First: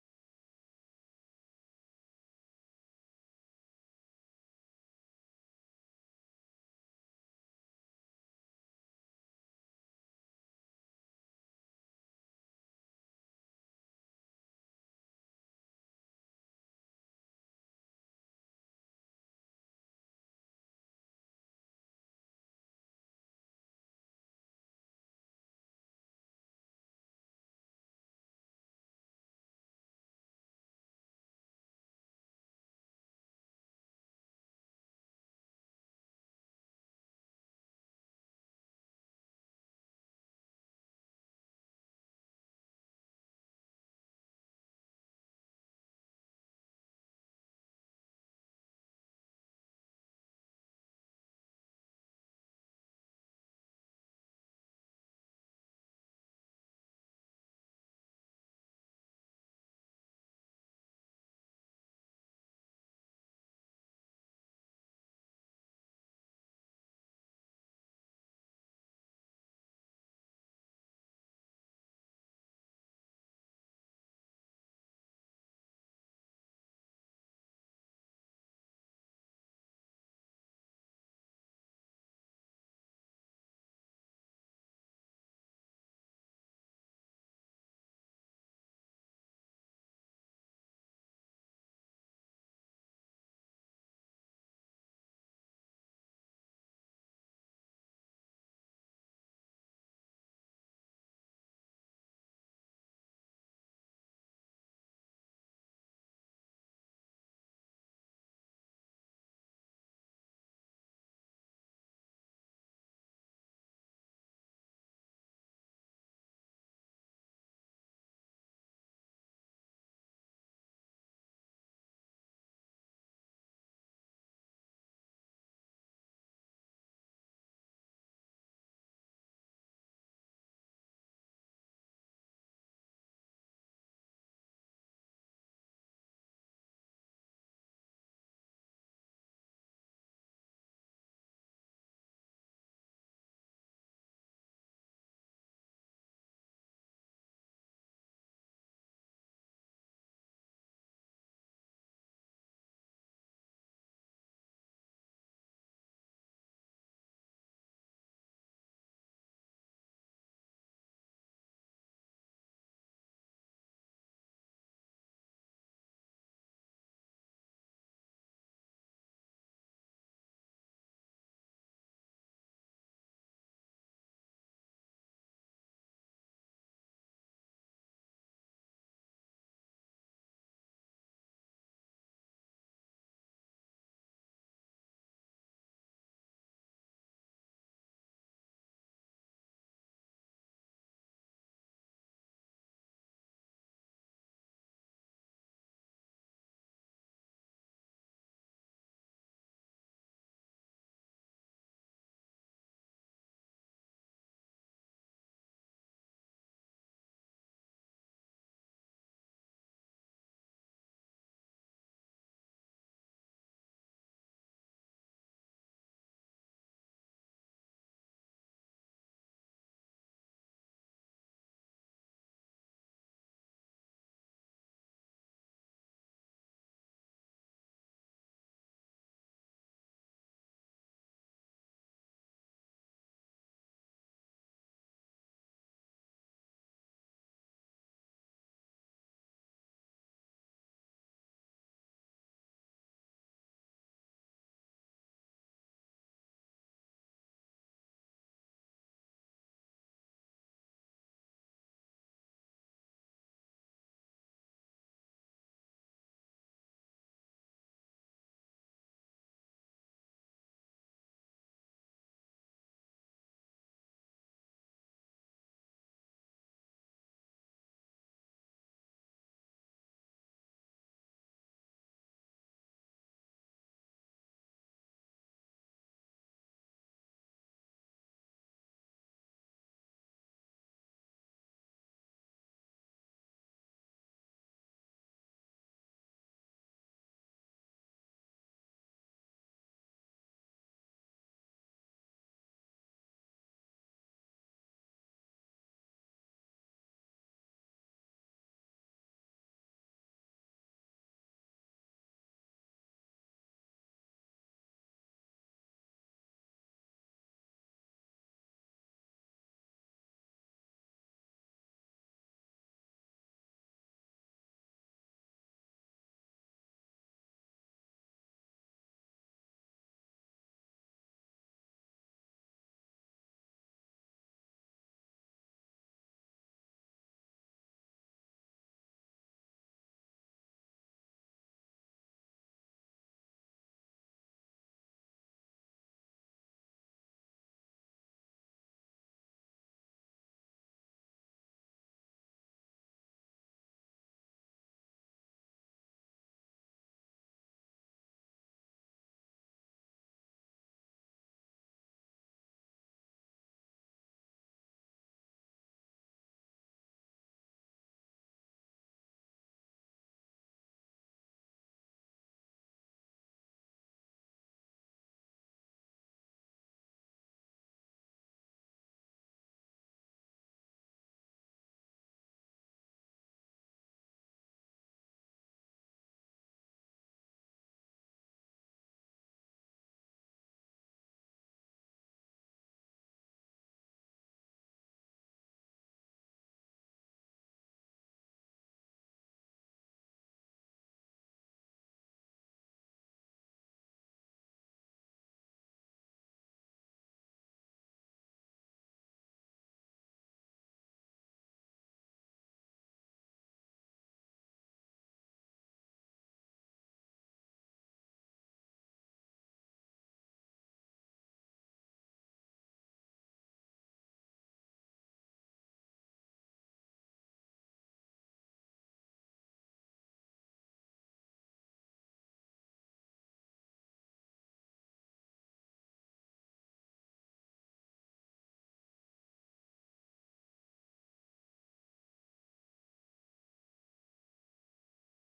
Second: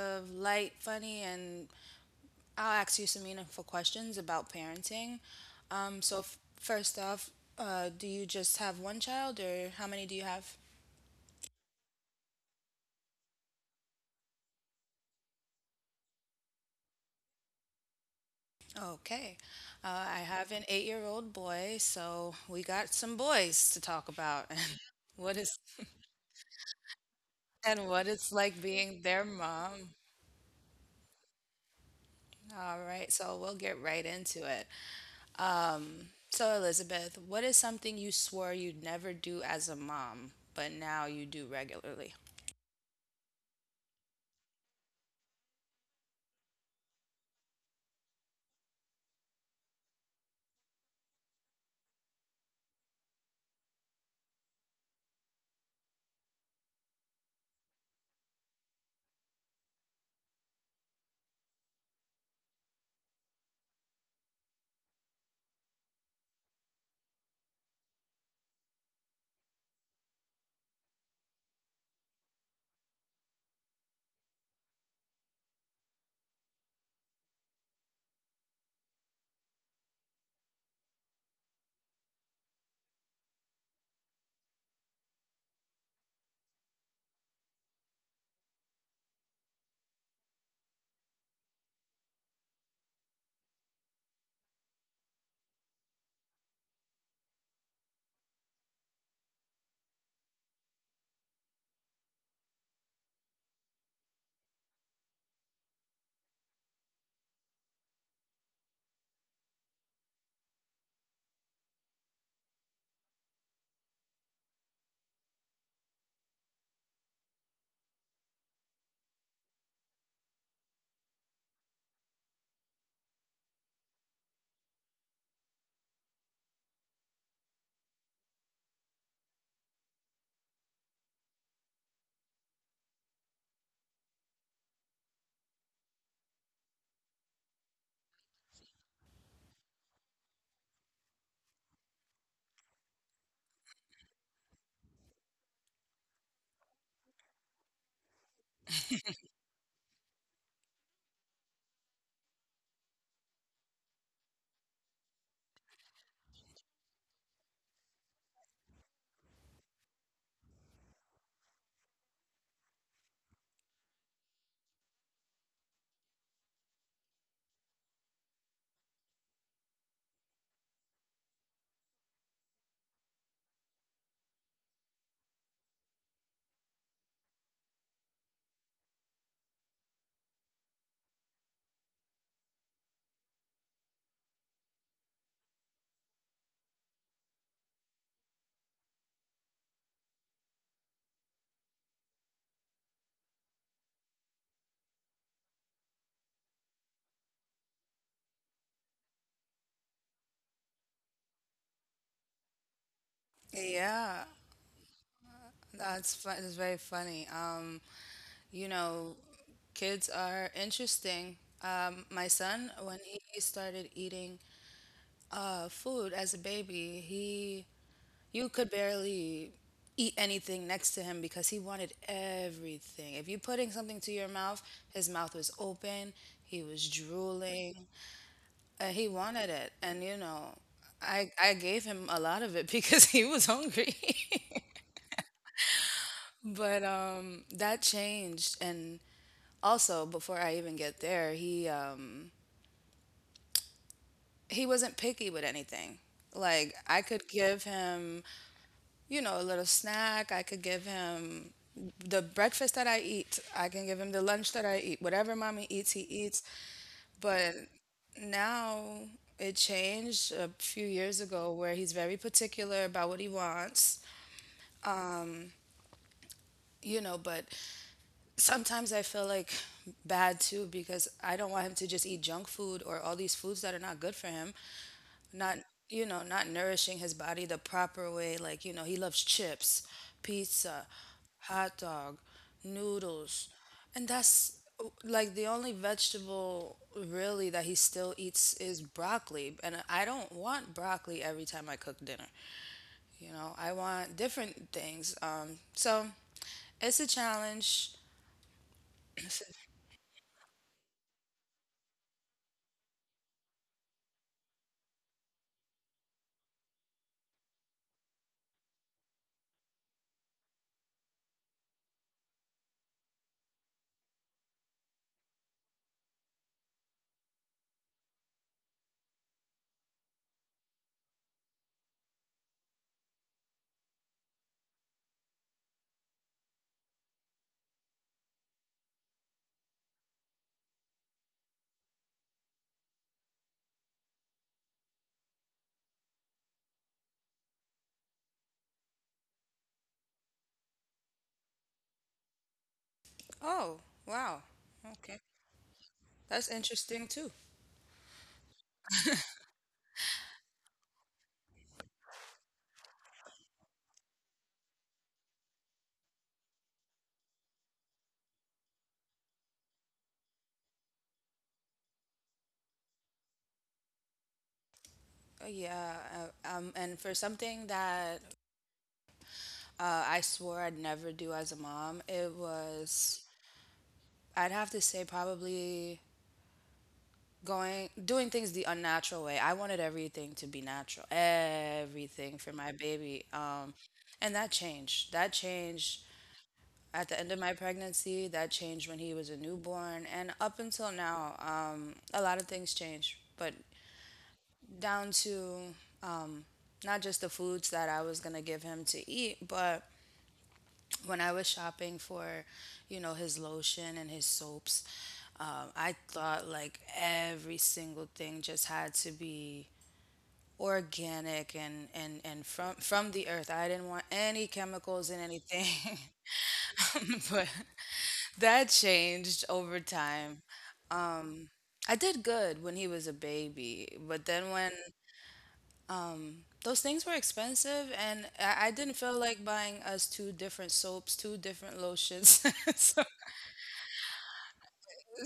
of light, funny, and I'll ask you some meaningful questions about parenting. First off, do you just have one child, or how many do you have? Okay. I have an 8-year old boy, so we got some boys to talk about and what is and what it's like being their mom. All right, so we'll get right into it. So Elizabeth, what is something you swore you'd never do as a mom, but now you do regularly? Yeah, that's fun. It's very funny. You know, Kids are interesting. My son, when he started eating food as a baby, he you could barely eat anything next to him because he wanted everything. If you putting something to your mouth, his mouth was open, he was drooling, and he wanted it. And you know, I gave him a lot of it because he was hungry. But that changed, and also before I even get there, he wasn't picky with anything. Like I could give him, you know, a little snack. I could give him the breakfast that I eat. I can give him the lunch that I eat. Whatever mommy eats, he eats. But now it changed a few years ago where he's very particular about what he wants. Um, but sometimes I feel like bad too because I don't want him to just eat junk food or all these foods that are not good for him. Not, you know, not nourishing his body the proper way. Like, you know, he loves chips, pizza, hot dog, noodles, and that's like the only vegetable really that he still eats is broccoli, and I don't want broccoli every time I cook dinner. You know, I want different things. So it's a challenge. Oh, wow. Okay, that's interesting too. Uh, yeah uh, and for something that I swore I'd never do as a mom. It was, I'd have to say, probably doing things the unnatural way. I wanted everything to be natural, everything for my baby. And that changed. That changed at the end of my pregnancy. That changed when he was a newborn. And up until now, a lot of things changed. But down to um, not just the foods that I was going to give him to eat, but when I was shopping for, you know, his lotion and his soaps, I thought like every single thing just had to be organic and from the earth. I didn't want any chemicals in anything, but that changed over time. I did good when he was a baby, but then when those things were expensive and I didn't feel like buying us two different soaps, two different lotions. So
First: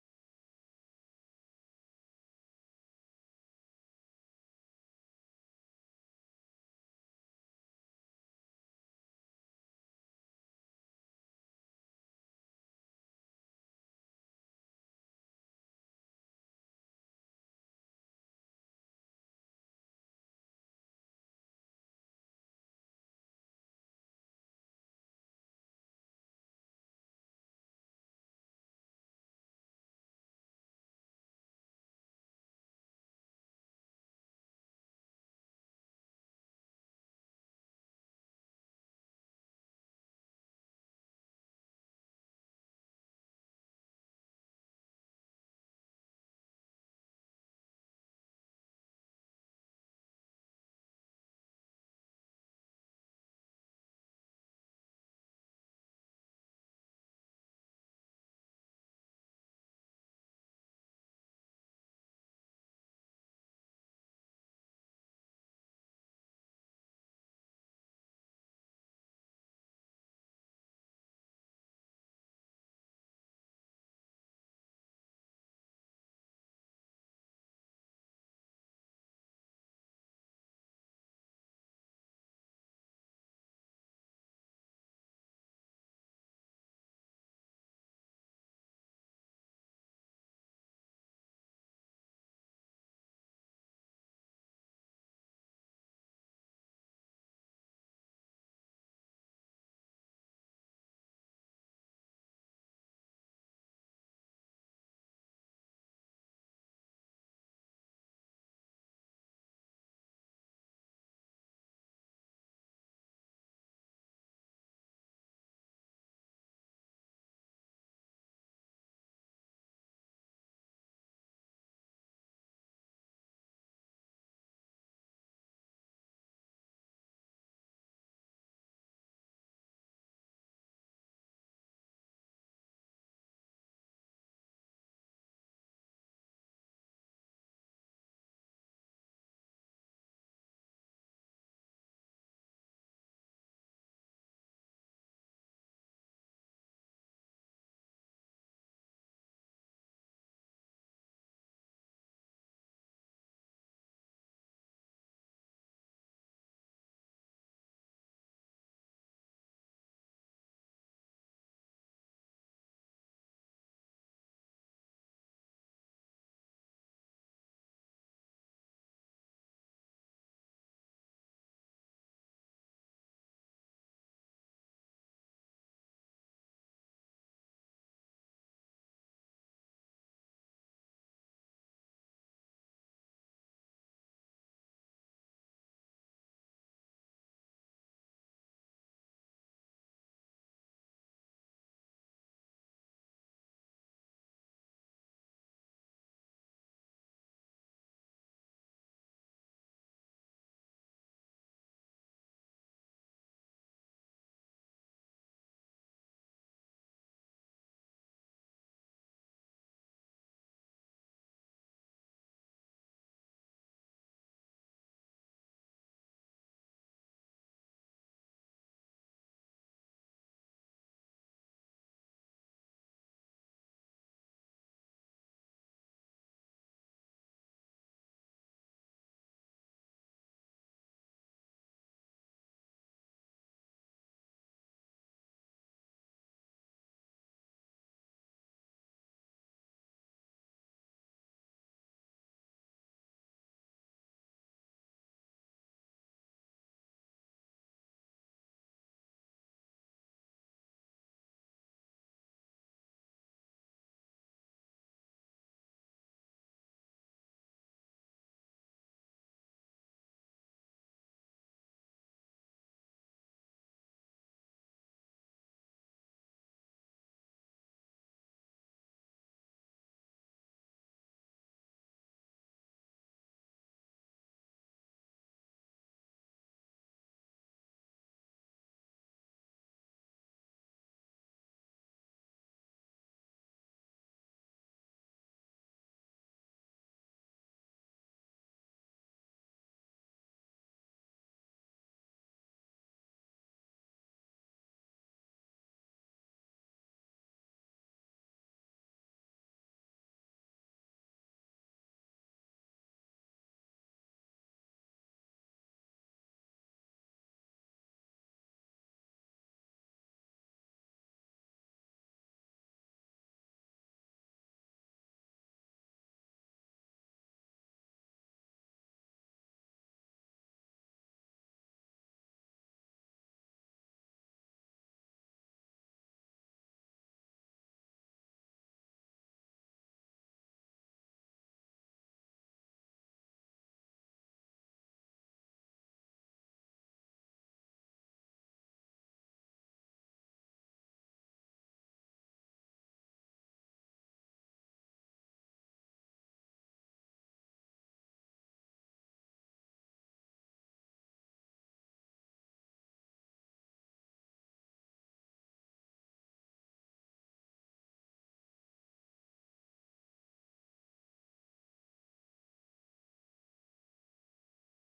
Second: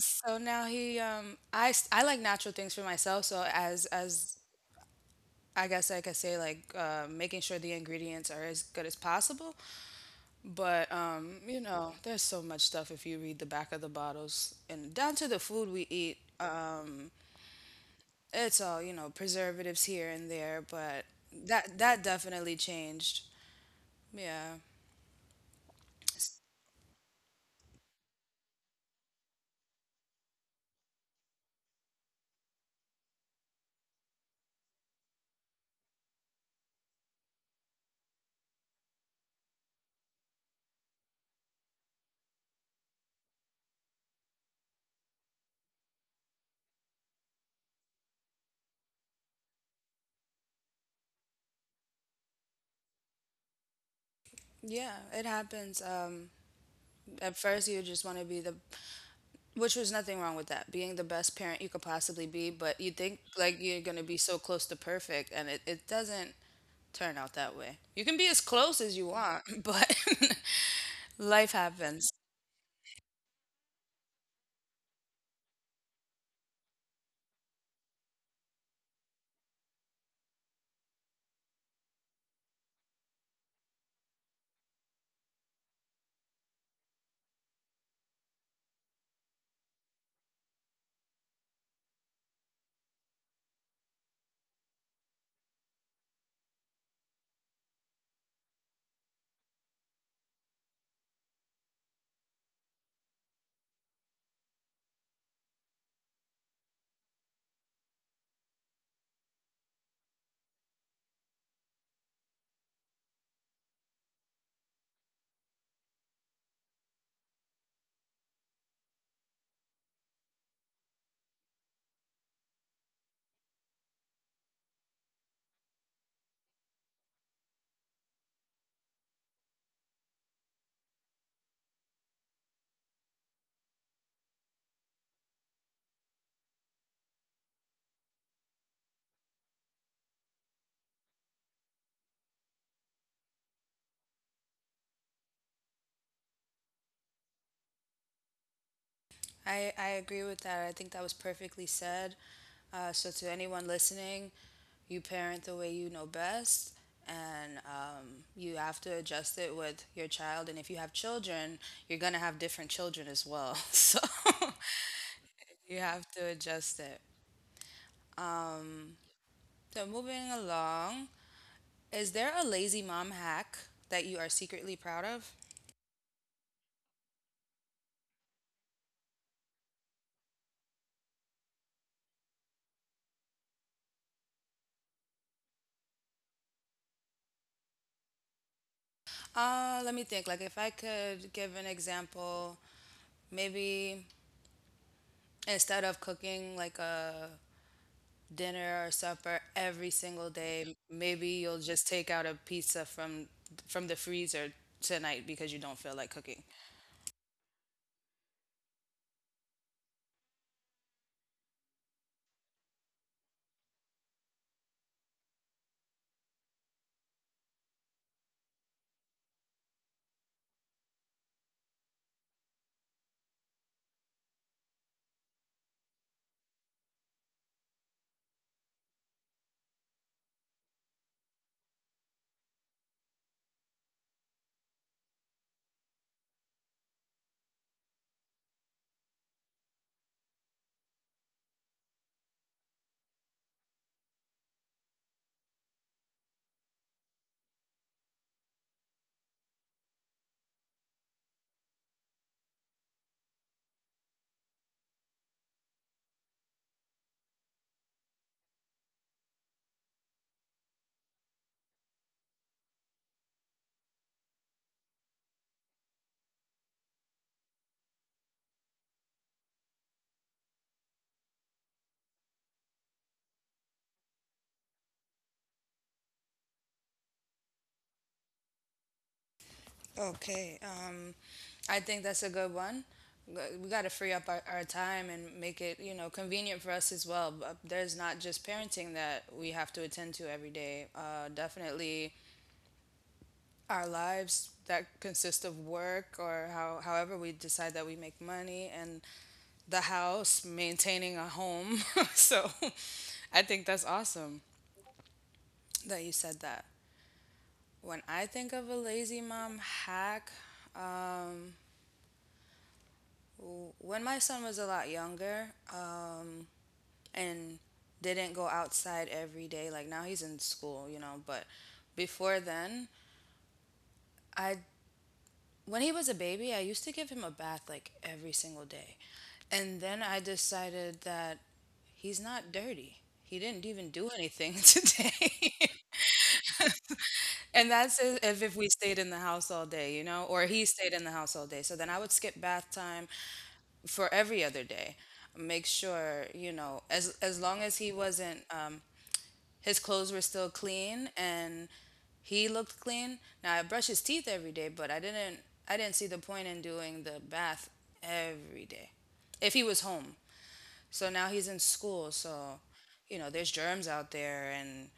So now I like natural things for myself. So as I guess I could say, like, making sure the ingredients are as good as possible. But you know, there's so much stuff if you read the back of the bottles, and down to the food we eat. It's all, you know, preservatives here and there, but that definitely changed. Yeah. Yeah, it happens. At first you just want to be the— which was nothing wrong with that, being the best parent you could possibly be, but you think like you're gonna be so close to perfect, and it doesn't turn out that way. You can be as close as you want, but life happens. I agree with that. I think that was perfectly said. To anyone listening, you parent the way you know best, and you have to adjust it with your child. And if you have children, you're going to have different children as well. So, you have to adjust it. Um, Moving along, is there a lazy mom hack that you are secretly proud of? Let me think. Like, if I could give an example, maybe instead of cooking like a dinner or supper every single day, maybe you'll just take out a pizza from the freezer tonight because you don't feel like cooking. Okay, I think that's a good one. We got to free up our time and make it, you know, convenient for us as well. But there's not just parenting that we have to attend to every day. Definitely our lives that consist of work, or how, however we decide that we make money, and the house, maintaining a home. so I think that's awesome that you said that. When I think of a lazy mom hack, um, when my son was a lot younger and didn't go outside every day, like now he's in school, you know, but before then, I when he was a baby, I used to give him a bath like every single day. And then I decided that he's not dirty. He didn't even do anything today. If we stayed in the house all day, you know, or he stayed in the house all day. So then I would skip bath time for every other day. Make sure, you know, as long as he wasn't his clothes were still clean and he looked clean. Now I brush his teeth every day, but I didn't see the point in doing the bath every day. If he was home. So now he's in school, so you know, there's germs out there and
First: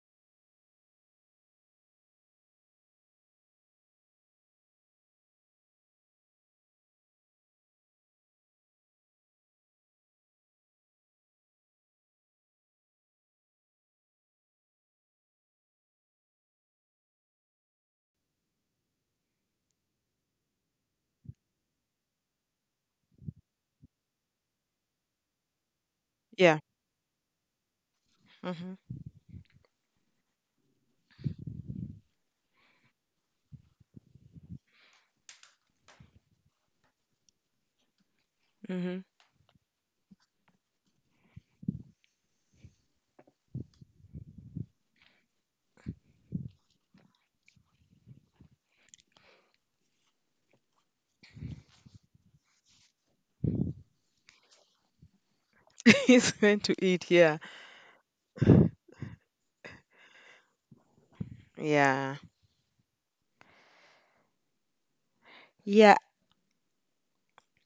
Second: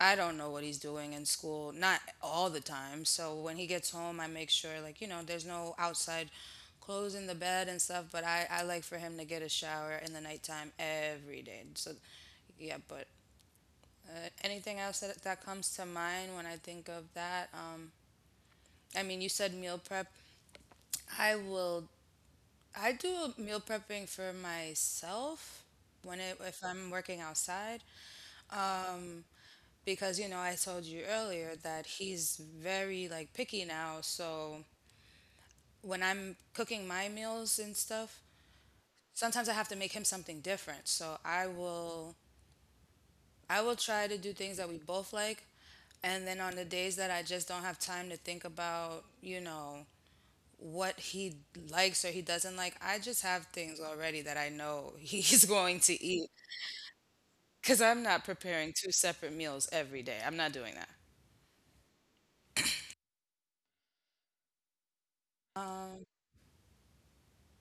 I don't know what he's doing in school, not all the time. So when he gets home, I make sure, like, you know, there's no outside clothes in the bed and stuff, but I like for him to get a shower in the nighttime every day. So, yeah, but anything else that comes to mind when I think of that? I mean, you said meal prep. I will, I do meal prepping for myself Yeah. if I'm working outside. Mhm. Because you know I told you earlier that he's very like picky now. So when I'm cooking my meals and stuff, Mhm. sometimes I have to make him something different. So I will try to do things that we both like, and then on the days that I just don't have time to think about, you know, what he likes or he doesn't like, I just have things already that I know he's going to It's eat, meant to eat. Yeah. cuz I'm not preparing two separate meals every day. I'm not doing that. Yeah. Yeah. Um,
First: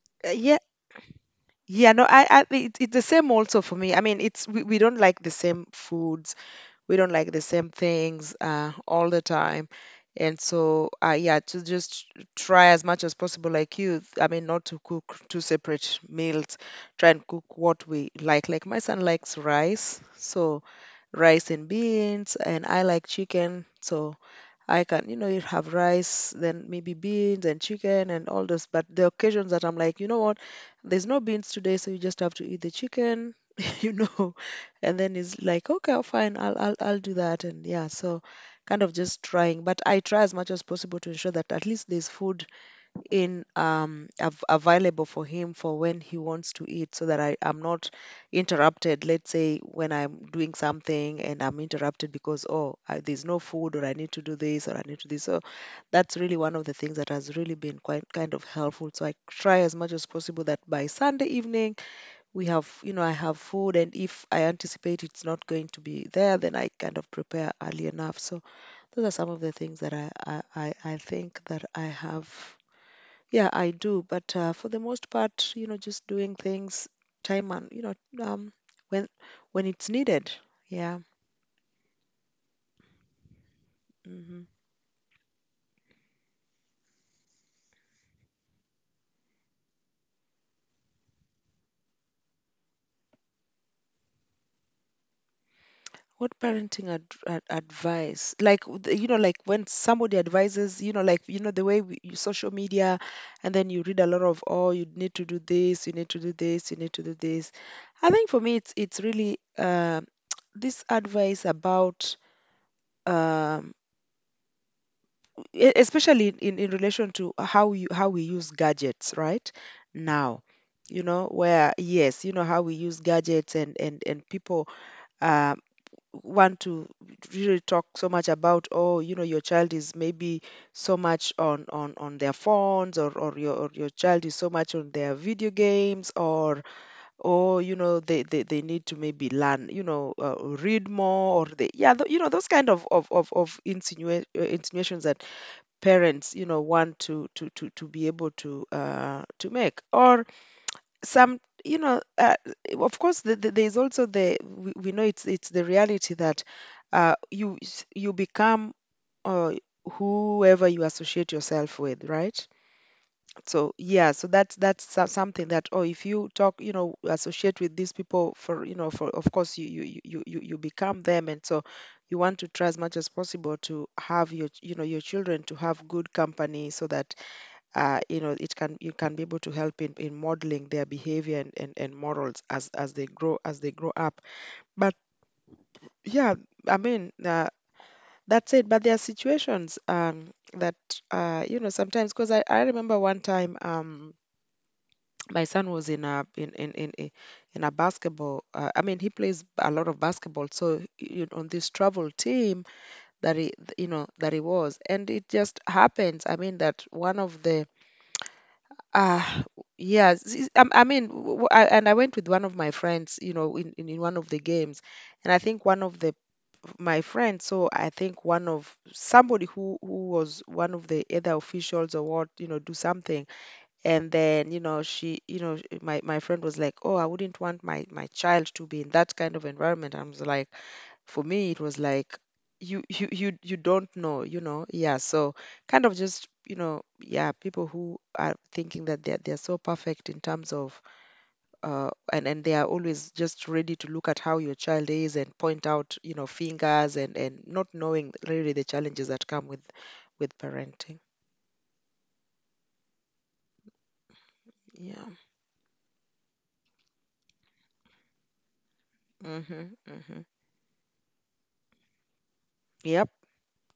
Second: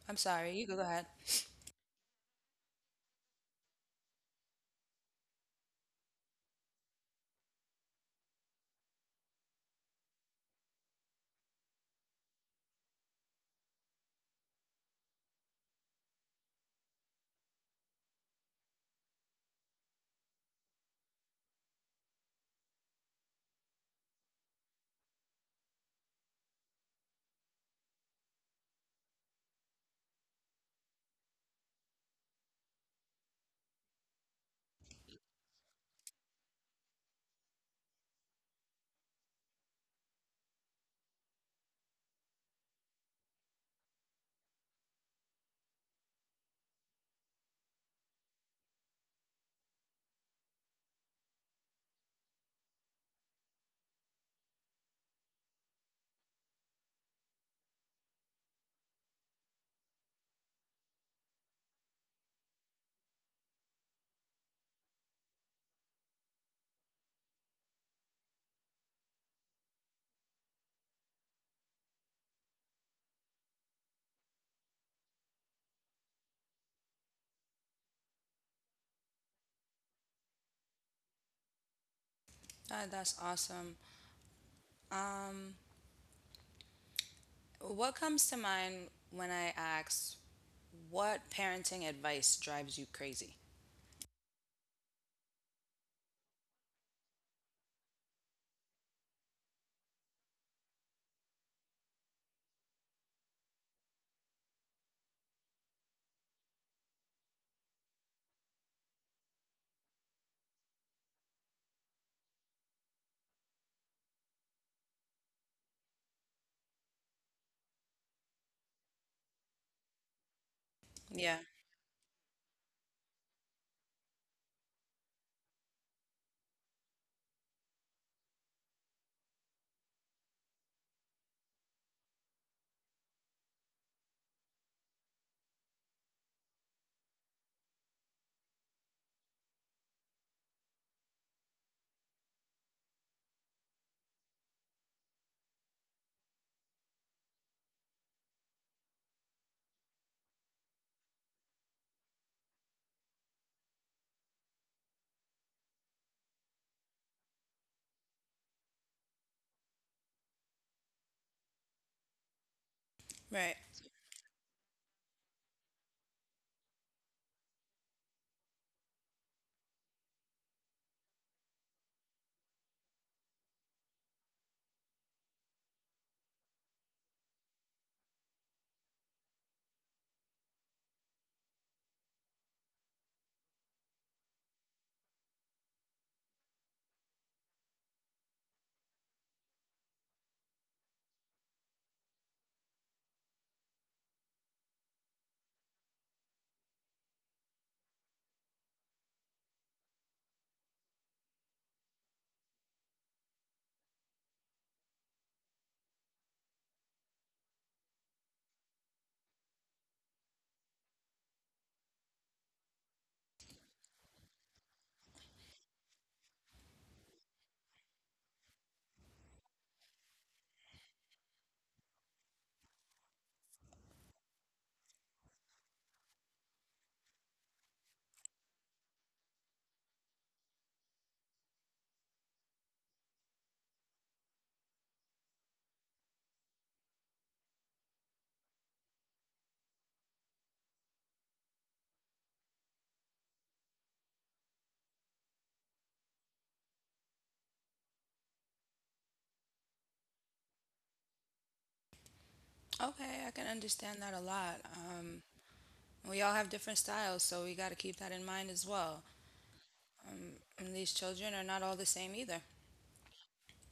I'm sorry. Yeah. You go ahead. Yeah. No. It's the same also for me. I mean, we don't like the same foods. We don't like the same things all the time. And so, yeah, to just try as much as possible, like you, I mean, not to cook two separate meals. Try and cook what we like. Like, my son likes rice, so rice and beans. And I like chicken, so I can, you know, you have rice, then maybe beans and chicken and all this. But the occasions that I'm like, you know what, there's no beans today, so you just have to eat the chicken, you know and then he's like, okay. Oh, fine. I'll do that. And yeah, so kind of just trying. But I try as much as possible to ensure that at least there's food in, available for him for when he wants to eat, so that I am not interrupted, let's say when I'm doing something and I'm interrupted because, oh, there's no food, or I need to do this, or I need to this, so that's really one of the things that has really been quite kind of helpful. So I try as much as possible that by Sunday evening we have you know I have food. And if I anticipate it's not going to be there, then I kind of prepare early enough. So those are some of the things that I think that I have. Yeah, I do. But for the most part, just doing things time and um, when when it's needed. Yeah. That's awesome. Hmm. Um, what comes to mind when I ask what parenting advice drives you crazy? What parenting advice? Like, you know, like when somebody advises, you know, like, you know, the way you, social media, and then you read a lot of, oh, you need to do this, you need to do this, you need to do this. I think for me, it's really this advice about, um, especially in relation to how you how we use gadgets right now, you know, Yeah, where yes, you know how we use gadgets and people uh, want to really talk so much about, oh, you know, your child is maybe so much on their phones, or your child is so much on their video games, or, oh, you know, they need to maybe learn, read more. Or they, yeah, you know, those kind of insinuations that parents, you know, want to be able to make. Or some, of course, there's also we know it's the reality that you become, uh, whoever you associate yourself with, right? right. So yeah, so something that, oh, if you talk, you know, associate with these people, for, you know, for, of course, you become them, and so you want to try as much as possible to have your your children to have good company, so that you know, it can you can be able to help in modeling their behavior and morals as they grow up. But yeah, I mean, that's it. But there are situations, that you know, sometimes, because I remember one time, my son was in a in a basketball, I mean, he plays a lot of basketball, so, you know, on this travel team that he, that he was. And it just happens, I mean, that one of the, ah, yes. I mean, and I went with one of my friends, you know, in one of the games, and I think one of the, my friends, so I think one of somebody who was one of the other officials or what, you know, do something. And then, you know, she, my friend was like, oh, I wouldn't want my child to be in that kind of environment. I was like, for me it was like, you don't know, you know. Yeah, so kind of just, you know, yeah, people who are thinking that they're so perfect in terms of, and they are always just ready to look at how your child is and point out, you know, fingers, and not knowing really the challenges that come with parenting. Okay, I can understand that a lot. Yeah. We all have different styles, so we got to keep that in mind as well. Mhm. Mhm. And these children are not all the same either. Yep.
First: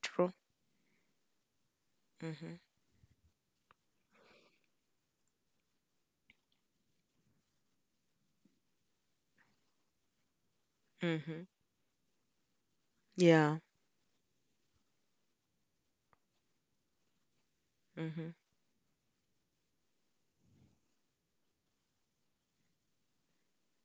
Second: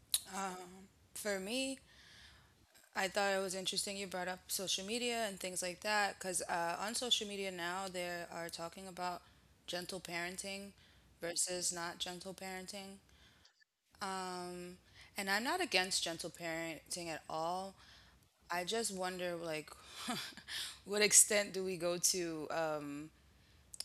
True. Um, for me, Mhm. I thought it was interesting you brought up social media and things like that, because on social media now they are talking about gentle parenting Mhm. versus not gentle parenting. Yeah. Um, and I'm not against gentle parenting at all. Mhm. I just wonder, like, what extent do we go to,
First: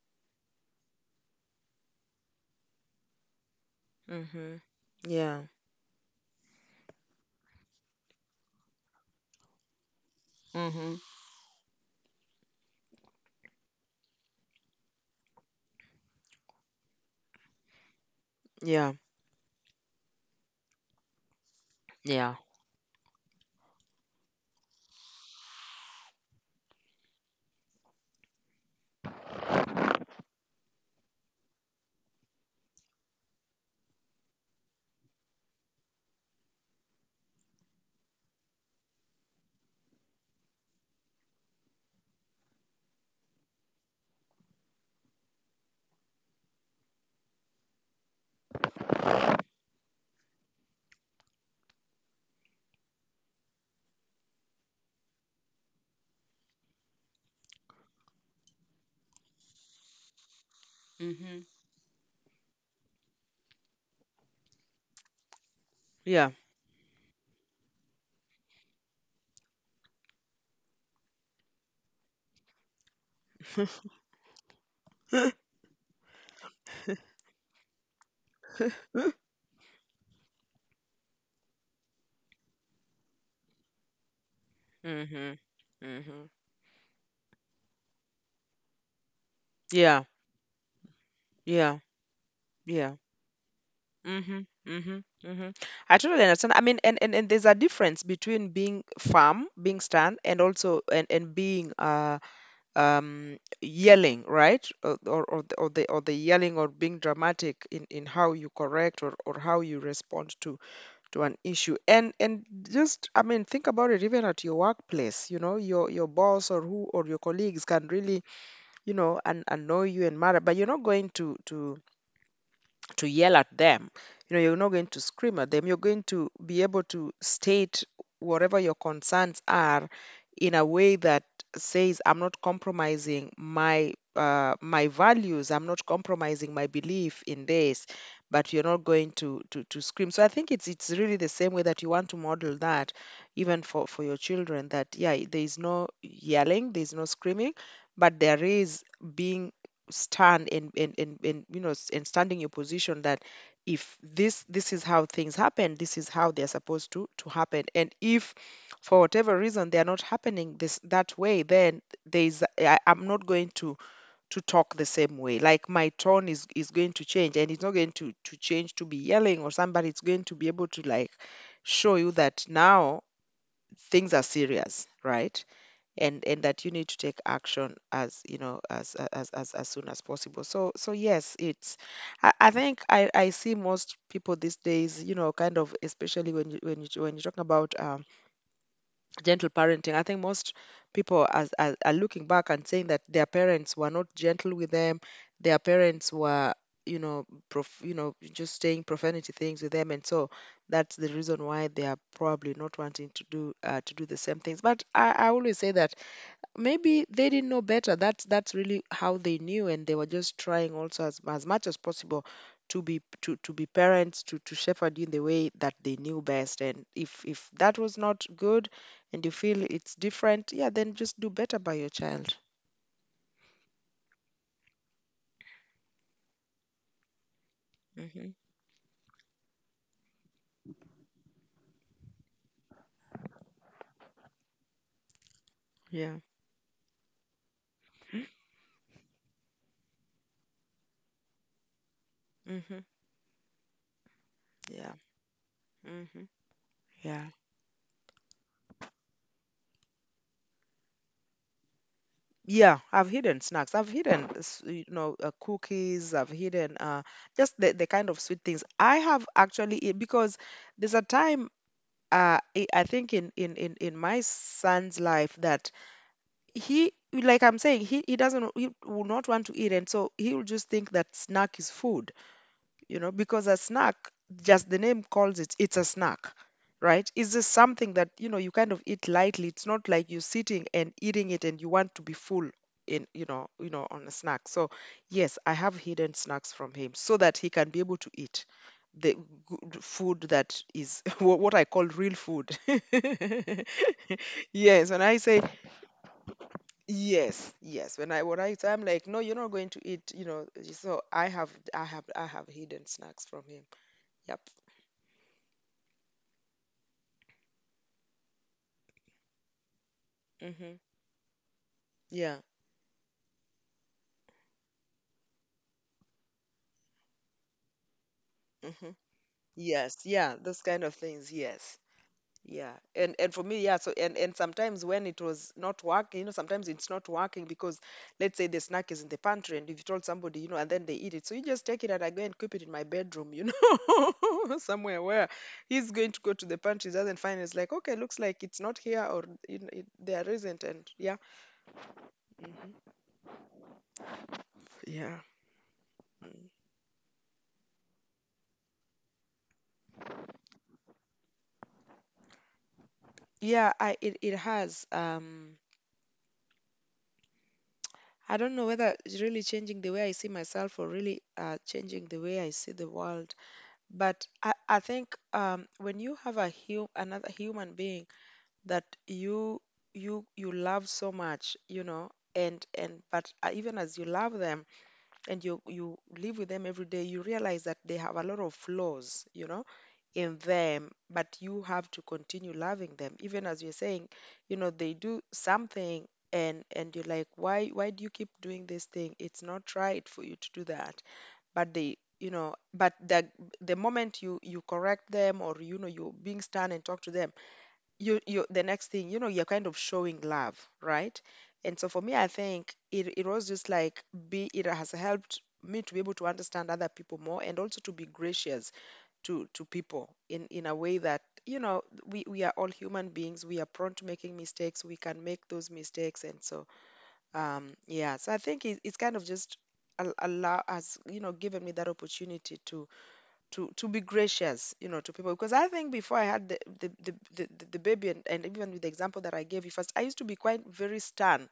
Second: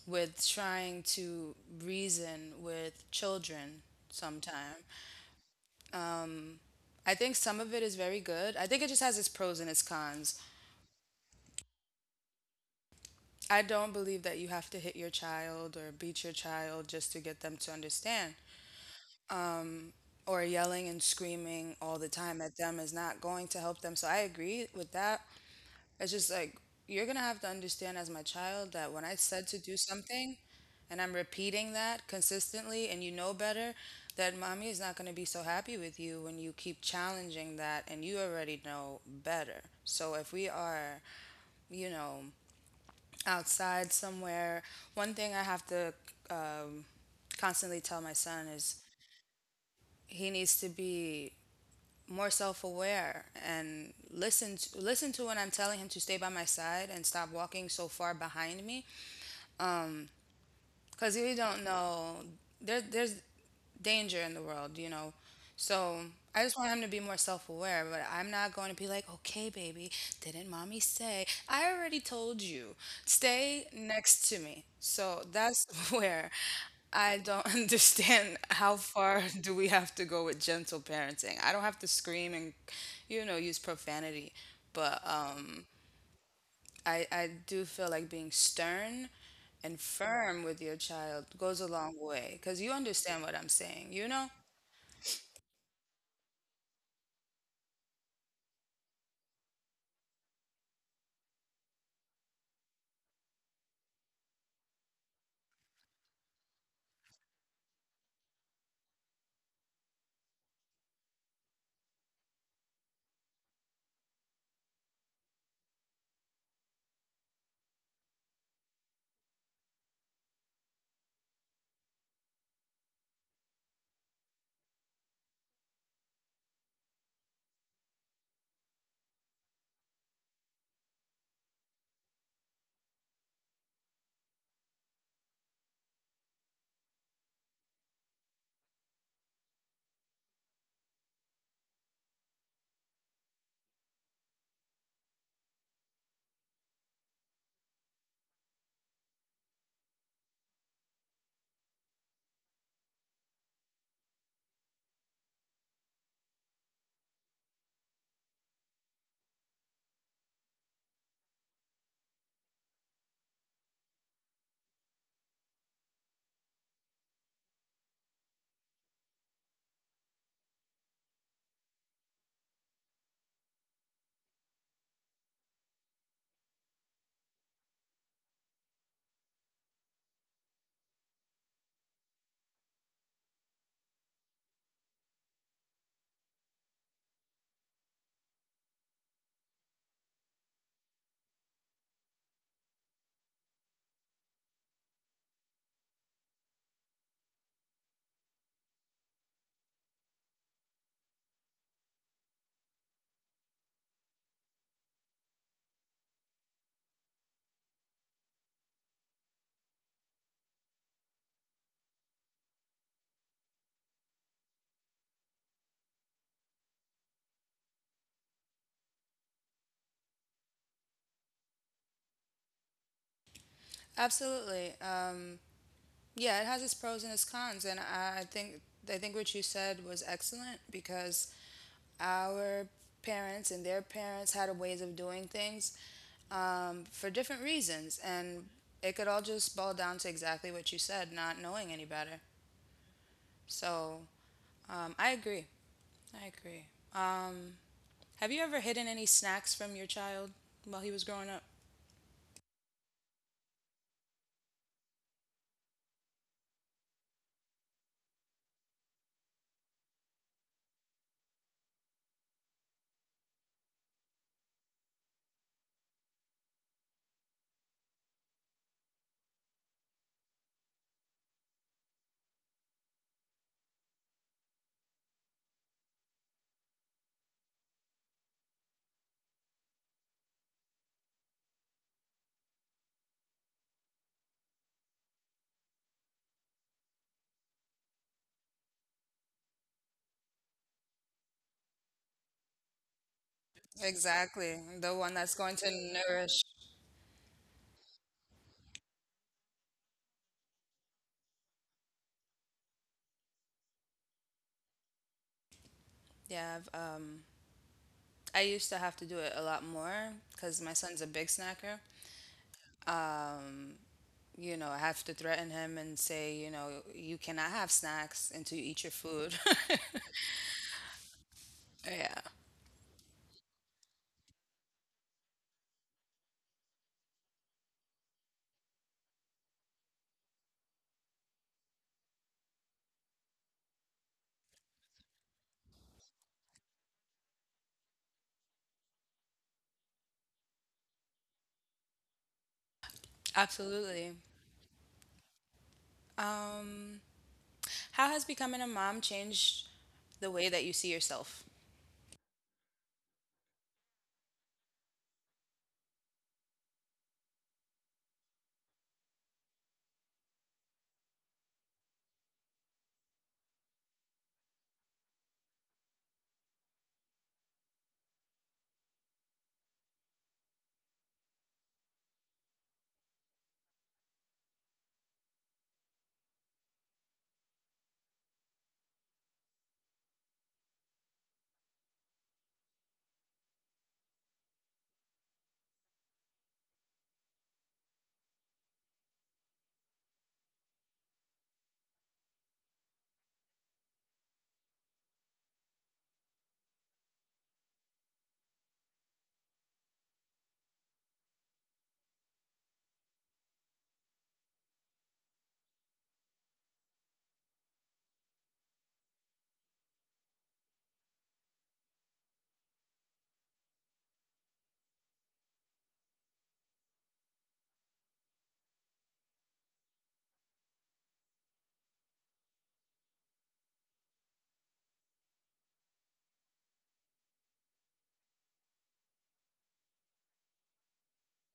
with trying to reason with children Mhm. sometime? Yeah. Um, I think some of it is very good. I think it just has its pros and its cons. Mhm. I don't believe that you have to hit your child or beat your child just to get them to understand. Yeah. Or yelling and screaming all the Yeah. time at them is not going to help them. So I agree with that. It's just like you're gonna have to understand as my child that when I said to do something and I'm repeating that consistently and you know better, that mommy is not gonna be so happy with you when you keep challenging that and you already know better. So if we are, you know, outside somewhere, one thing I have to, um, constantly tell my son is he needs to be more self-aware and listen to, listen to when I'm telling him to stay by my side and stop walking so far behind me, because you don't know there's danger in the world, you know. So Yeah. I just want him to be more self aware, but I'm not going to be like, okay, baby, didn't mommy say? I already told you, stay next to me. So that's where I don't understand how far do we have to go with gentle parenting. I don't have to scream and, you know, use profanity, but Mhm. um, Mhm. I do feel like being stern and Yeah. firm with your child goes a Yeah. long way because you Yeah. understand what I'm saying, you know? Mhm. Mhm. Mhm. I totally understand. I mean, and there's a difference between being firm, being stern, and also and being, yelling, right? Or the yelling, or being dramatic in how you correct, or how you respond to an issue. And just, I mean, think about it. Even at your workplace, you know, your boss, or your colleagues can really, you know, and annoy you and matter. But you're not going to yell at them. You know, you're not going to scream at them. You're going to be able to state whatever your concerns are in a way that says, I'm not compromising my values. I'm not compromising my belief in this. But you're not going to scream. So I think it's really the same way that you want to model that, even for your children. That, yeah, there is no yelling, there is no screaming, but there is being stand and you know s- and stand in your position, that if this is how things happen, this is how they're supposed to happen. And if for whatever reason they are not happening this that way, then there is, I'm not going to talk the same way. Like my tone is going to change, and it's not going to change, to be yelling or somebody. It's going to be able to, like, show you that now things are serious, right? And that you need to take action, as you know, as soon as possible. So yes, I think I see most people these days, you know, kind of, especially when you're talking about, gentle parenting. I think most people as are looking back and saying that their parents were not gentle with them. Their parents were, you know, just saying profanity things with them, and so that's the reason why they are probably not wanting to do the same things. But I always say that, maybe they didn't know better. That's really how they knew. And they were just trying, also, as much as possible, to be parents, to shepherd you in the way that they knew best. And if that was not good, and you feel it's different, yeah, then just do better by your child. Absolutely. Yeah, it has its pros and its cons, and I Hmm. think I think what you said was excellent because our parents and their parents had ways of doing things Yeah. For different reasons, and it could all just boil down to exactly what you said, not knowing any better. Hmm. So Yeah. I agree. Hmm. I agree. Yeah. Um, have you ever hidden any snacks from your child while he was growing up? Yeah, I've hidden snacks. I've hidden, cookies. I've hidden, just the kind of sweet things. I have actually, because there's a time, I think in my son's life, that he, like I'm saying, he will not want to eat, and so he will just think that snack is food, because a snack, just the name calls it, it's a snack, right? Is this something that, you know, you kind of eat lightly? It's not like you're sitting and eating it and you want to be full in, you know, on a snack. So yes, I have hidden snacks from him so that he can be able to eat the good food that is what I call real food. Exactly, the Yes, when one I that's say, going to nourish. yes, yes, when I say, I'm like, no, you're not going to eat, you know. So I have hidden snacks from him. Yep. Yeah, I've I used to have to do it a lot more because my Hmm. son's a big snacker. Yeah. Um, you know, I have to threaten him and say, you know, you cannot have snacks until you eat Hmm. your food. Yes. Yeah. Those kind of things. Yes. yeah, Yeah. And for me, yeah. So and sometimes when it was not working, sometimes it's not working because let's say the snack is in the pantry, and if you told somebody, you know, and then they eat it, so you just take it and I go and keep it in my bedroom, you know, somewhere where he's going to go to the pantry, he doesn't find it. It's like, okay, looks like it's not here or you know, there isn't, and yeah. Hmm. absolutely. Yeah. Mm. Um, how has becoming a mom changed the way that you see yourself? Yeah. I it it has. I don't know whether it's really changing the way I see myself or really changing the way I see the world. But I think when you have another human being that you love so much, you know, and but even as you love them, and you live with them every day, you realize that they have a lot of flaws, you know, in them, but you have to continue loving them. Even as you're saying, you know, they do something and you're like, why do you keep doing this thing? It's not right for you to do that. But the moment you correct them or you know you being stern and talk to them, you the next thing you know you're kind of showing love, right? And so for me I think it was just like be it has helped me to be able to understand other people more and also to be gracious to people in a way that you know we are all human beings. We are prone to making mistakes. We can make those mistakes, and so yeah, so I think it's kind of just al- allow has you know given me that opportunity to be gracious, you know, to people, because I think before I had the baby, and even with the example that I gave you first, I used to be quite very stern,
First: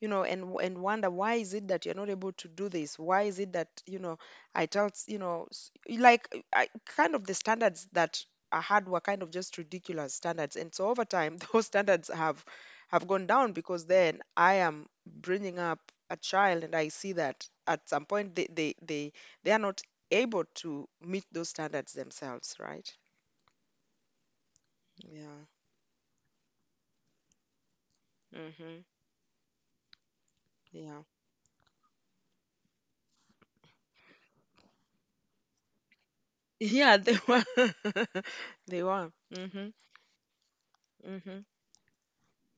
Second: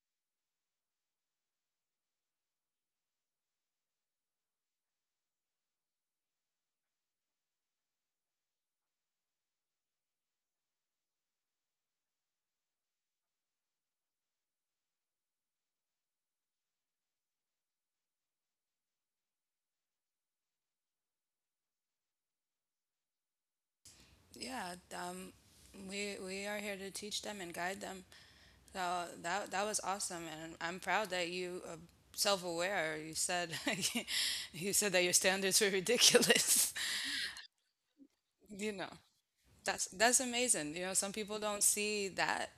you know. And wonder, why is it that you're not able to do this? Why is it that you know I tell s- you know s- like I, kind of the standards that I had were kind of just ridiculous standards. And so over time those standards have gone down because then I am bringing up a child and I see that at some point they are not able to meet those standards themselves, right? Yeah, Yeah. we are here to teach them and guide them. Mhm. So that that was awesome, and I'm Yeah. proud that you are self-aware. You said you said that your standards were ridiculous. Yeah. They were. You They know, were. Mhm. That's amazing, you know, some people Mhm. don't see that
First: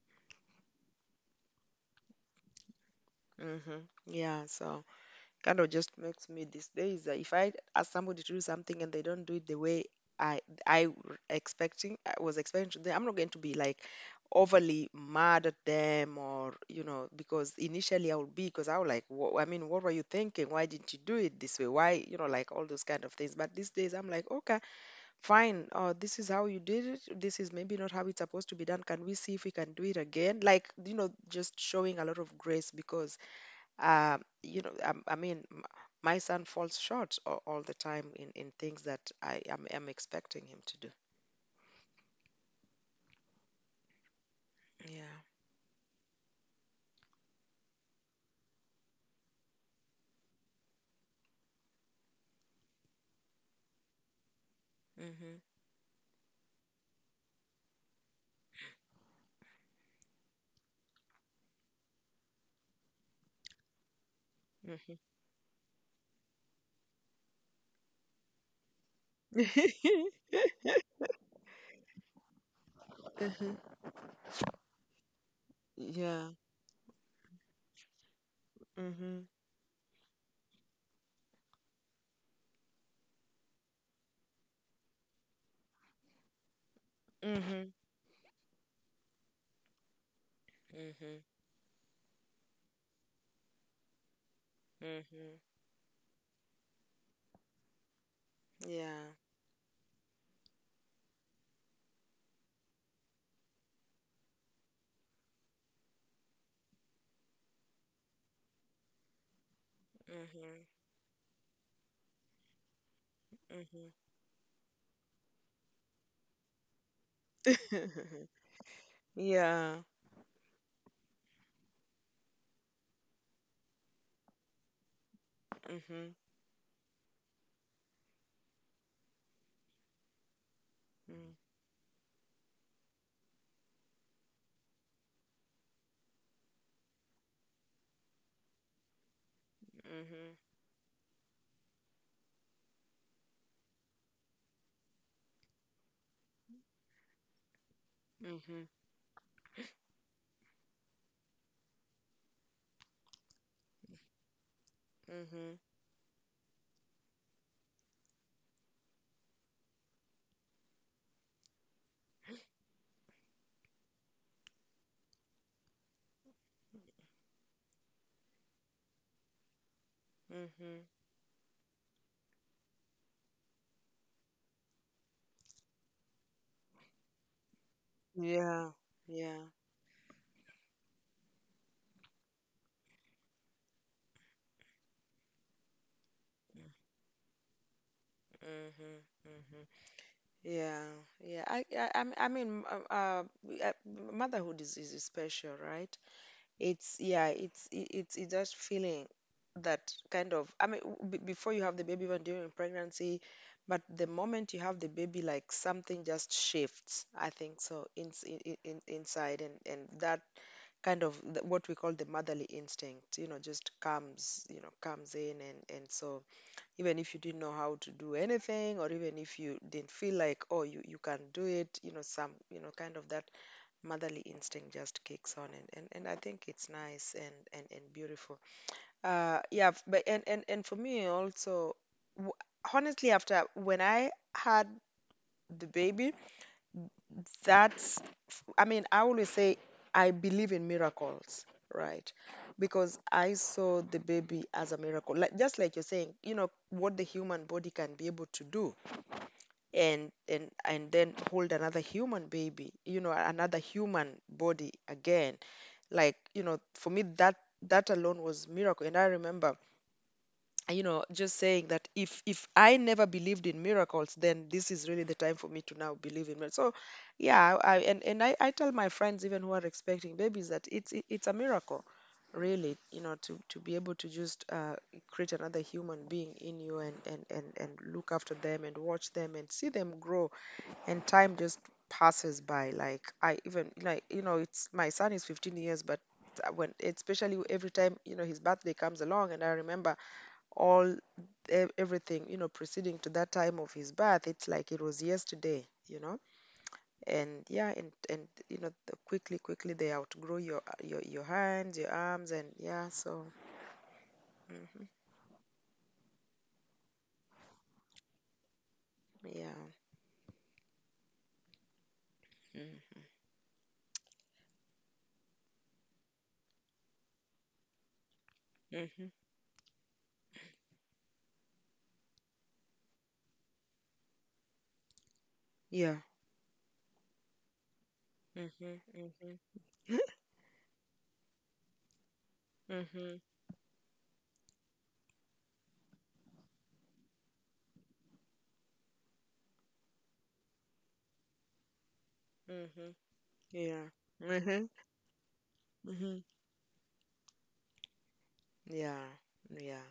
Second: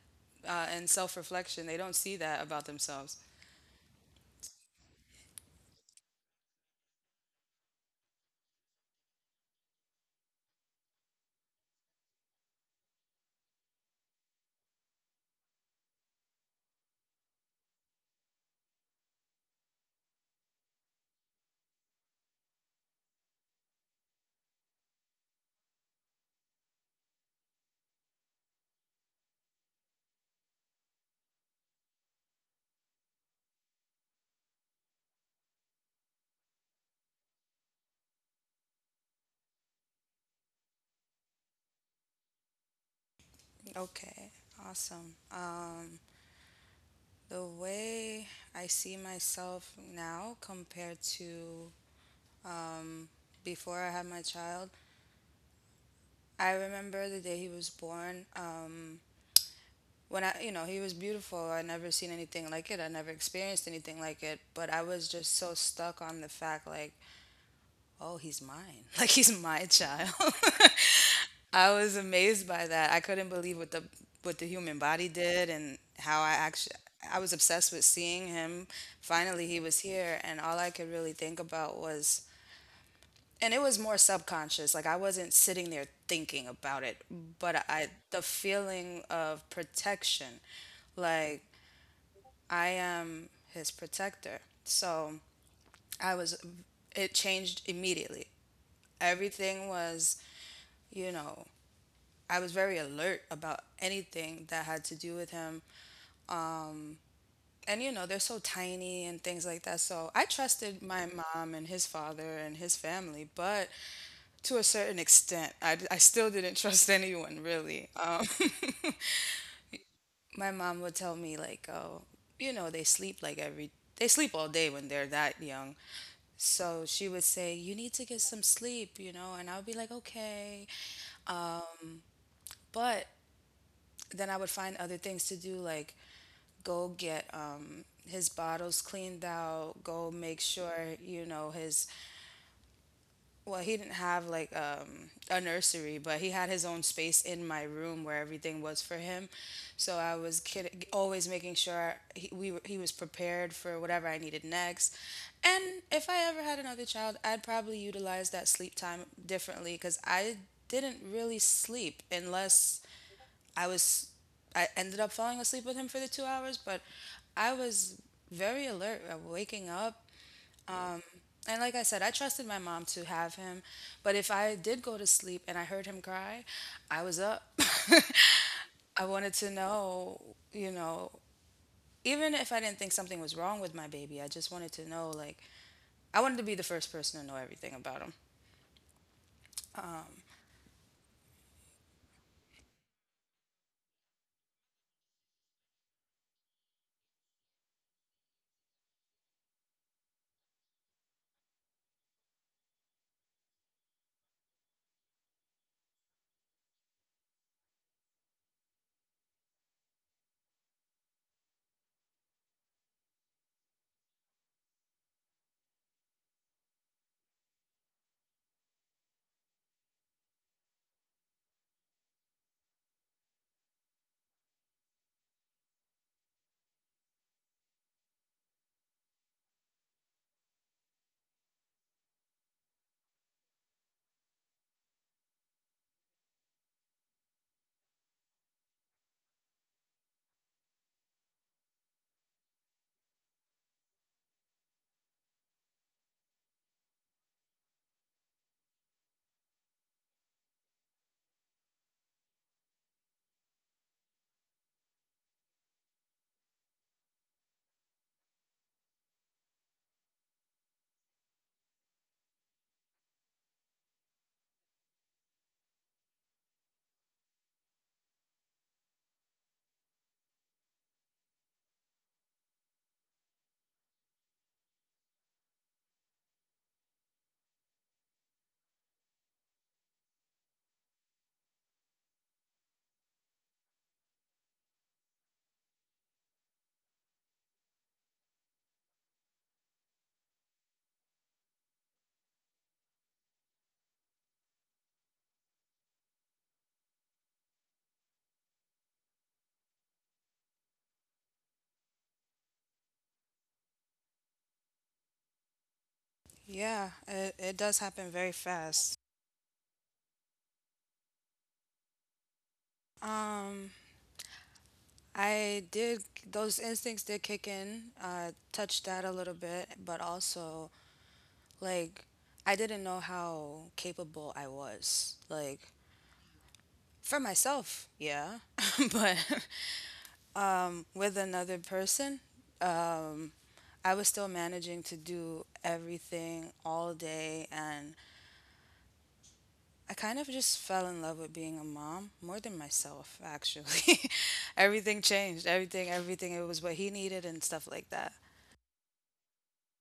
in self-reflection they don't see that about themselves. Mm-hmm. Yeah, so kind of just makes me, these days, that if I ask somebody to do something and they don't do it the way I I w- expecting I was expecting to do, I'm not going to be like overly mad at them or you know. Because initially I would be, because I was like, "Wha- I mean, what were you thinking? Why didn't you do it this way? Why?" you know, like all those kind of things. But these days I'm like, okay, fine. This is how you did it. This is maybe not how it's supposed to be done. Can we see if we can do it again? Like, you know, just showing a lot of grace because uh, you know, I mean, my son falls short all the time in things that I am expecting him to do. Okay, awesome. Yeah. The way I see myself now compared to um, before I had my child. Mhm. I remember the day he was born. When I, you know, he was beautiful, I never seen anything like it, I never experienced anything like it, but I was just so stuck on the fact like, oh, he's mine, like he's my Mhm. child. I was amazed by that. I couldn't Mhm. believe what the human body did and how Yeah. I actually I was obsessed with seeing him. Mhm. Finally, he was here and all I could really think about was and it was more subconscious. Like I wasn't sitting there thinking about it, but Mhm. I the feeling of protection. Mhm. Like I am his protector. So, Mhm. I was it changed immediately. Yeah. Everything was, you know, I was very alert about anything that had to do with him. And you know, they're so tiny and things like that. So I Mhm. trusted my mom and his father and his family, but Mhm. to a certain extent, I still didn't trust anyone really. Yeah. My mom would tell me, like, oh, you know, they sleep all day when they're that young. Mhm. So she would say, you need to get some sleep, you know? And I would be like, okay. Mm. But then I would find other things to do, like go get his bottles cleaned out, go Mhm. make sure, you know, well, he didn't have like a nursery, but he had his own space in my room where everything Mhm. was for him. So I was always making sure he was prepared for whatever I needed next. Mhm. And if I ever had another child, I'd probably utilize that sleep time differently because I didn't really sleep unless I was I ended up falling asleep with him for the 2 hours, but I was very alert waking up. Mhm. Um, and like I said, I trusted my mom to have him, but if I did go to sleep and I heard him cry, I was up. Yeah. I wanted Yeah. to know, you know, even if I didn't think something was wrong with my baby, I just wanted to know, like, I wanted to be the first person to know everything about him. Mhm. Mhm. Yeah, yeah. I mean, uh, uh, we- uh, motherhood is special, right? It's yeah, it's that feeling that I mean, before you have the baby, even during pregnancy, but the moment you have the baby, like something just shifts. I think so. In inside, and that kind of what we call the motherly instinct, you know, just comes, you know, comes in. And so even if you didn't know how to do anything, or even if you didn't feel like, oh, you can do it, you know, some you know, kind of that motherly instinct just kicks on. And and I think it's nice and and beautiful. Yeah but and for me also, w- honestly, after when I had the baby, that's I mean, I always say I believe in miracles, right? Because I saw the baby as a miracle, like, just like you're saying, you know, what the human body can be able to do and then hold another human baby, you know, another human body again. Like, you know, for me, that alone was miracle. And I remember, you know, just saying that if I never believed in miracles, then this is really the time for me to now believe in miracles. So yeah. I and I tell my friends even who are expecting babies that it's a miracle, really, you know, to be able to just create another human being in you, and look after them, and watch them, and see them grow. And time just passes by. Like, I even, like, you know, it's my son is 15 years. But when, especially every time, you know, his birthday comes along, and I remember all everything, you know, preceding to that time of his birth, it's like it was yesterday, you know. And yeah. And you know quickly, quickly, they outgrow your hands, your arms, and yeah, so. Hmm. Yeah, it does happen very fast. Yeah. Mm-hmm. Um, I did, those instincts did kick in. Mm-hmm. Touched that a little bit, but also, like, I didn't know how capable I was. Like, Yeah. for myself, Hmm. yeah. But Hmm. With another person, Hmm. um, I was still managing to do everything all day. And I kind of just fell in love with being a mom more than Hmm. myself, Yeah. actually. Everything changed. Everything, Hmm. everything. It was what he needed and stuff like that. Yeah, yeah,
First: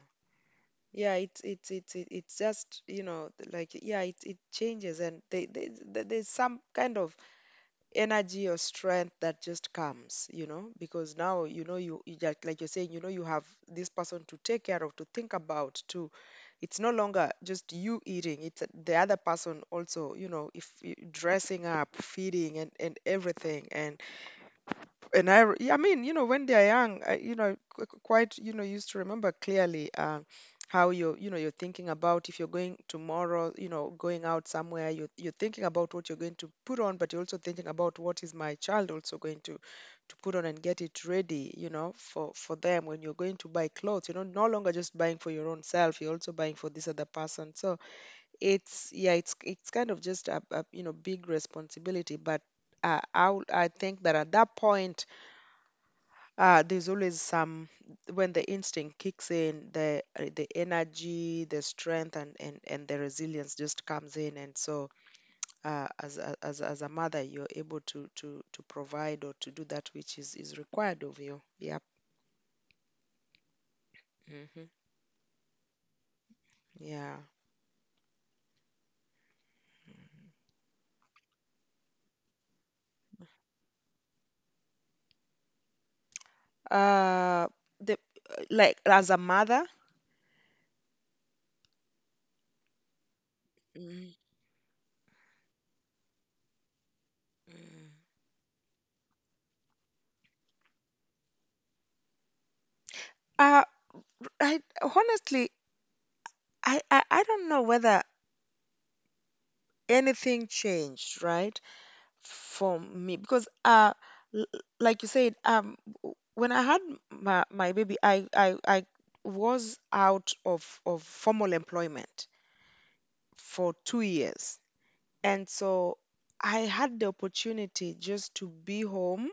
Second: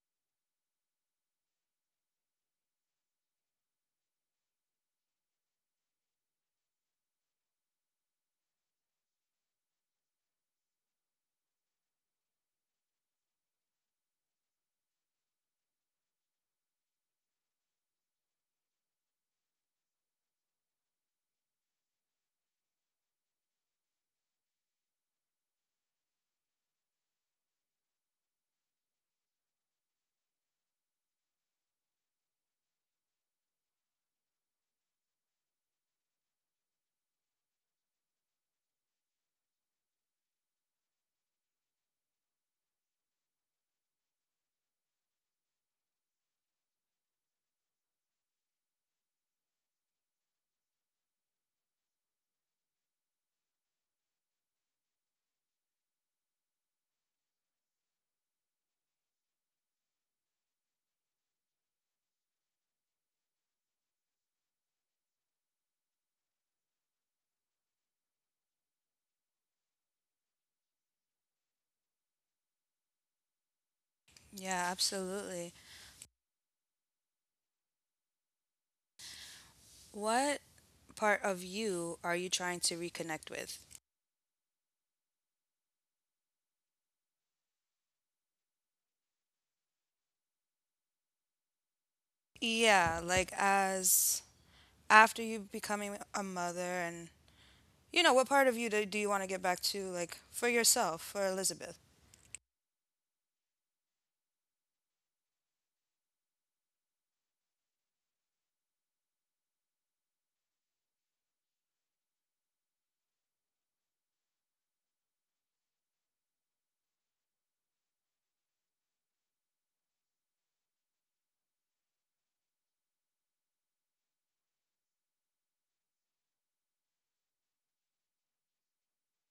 yeah. It's just, you know, like, yeah, it changes. And they there's some kind of energy or strength that just comes, you know, because now, you know, you just like you're saying, you know, you have this person to take care of, to think about, to. It's no longer just you eating; it's the other person also, you know, if y- dressing up, feeding, and everything. And yeah, I mean, you know, when they're young, you know, quite, you know, used to remember clearly how you're, you know, you're thinking about if you're going tomorrow, you know, going out somewhere, you're thinking about what you're going to put on, but you're also thinking about what is my child also going to put on, and get it ready, you know, for them. When you're going to buy clothes, you know, no longer just buying for your own self, you're also buying for this other person. So yeah, it's kind of just a you know big responsibility. But I think that at that point, there's always some when the instinct kicks in, the energy, the strength, and the resilience just comes in. And so, as a mother, you're able to provide or to do that which is required of you. Yep. Yeah, Hmm. absolutely. Yeah. What part of you are you trying to reconnect with? Uh, the like as a mother. Yeah, like Mm, as after you becoming a mother and mm. you know, what part of you do, do you want to get back to like for yourself, for Elizabeth? Uh, I honestly, I don't know whether anything changed, right? For me, because l- like you said, when I had my baby, I was out of formal employment for 2 years. And so I had the opportunity just to be home,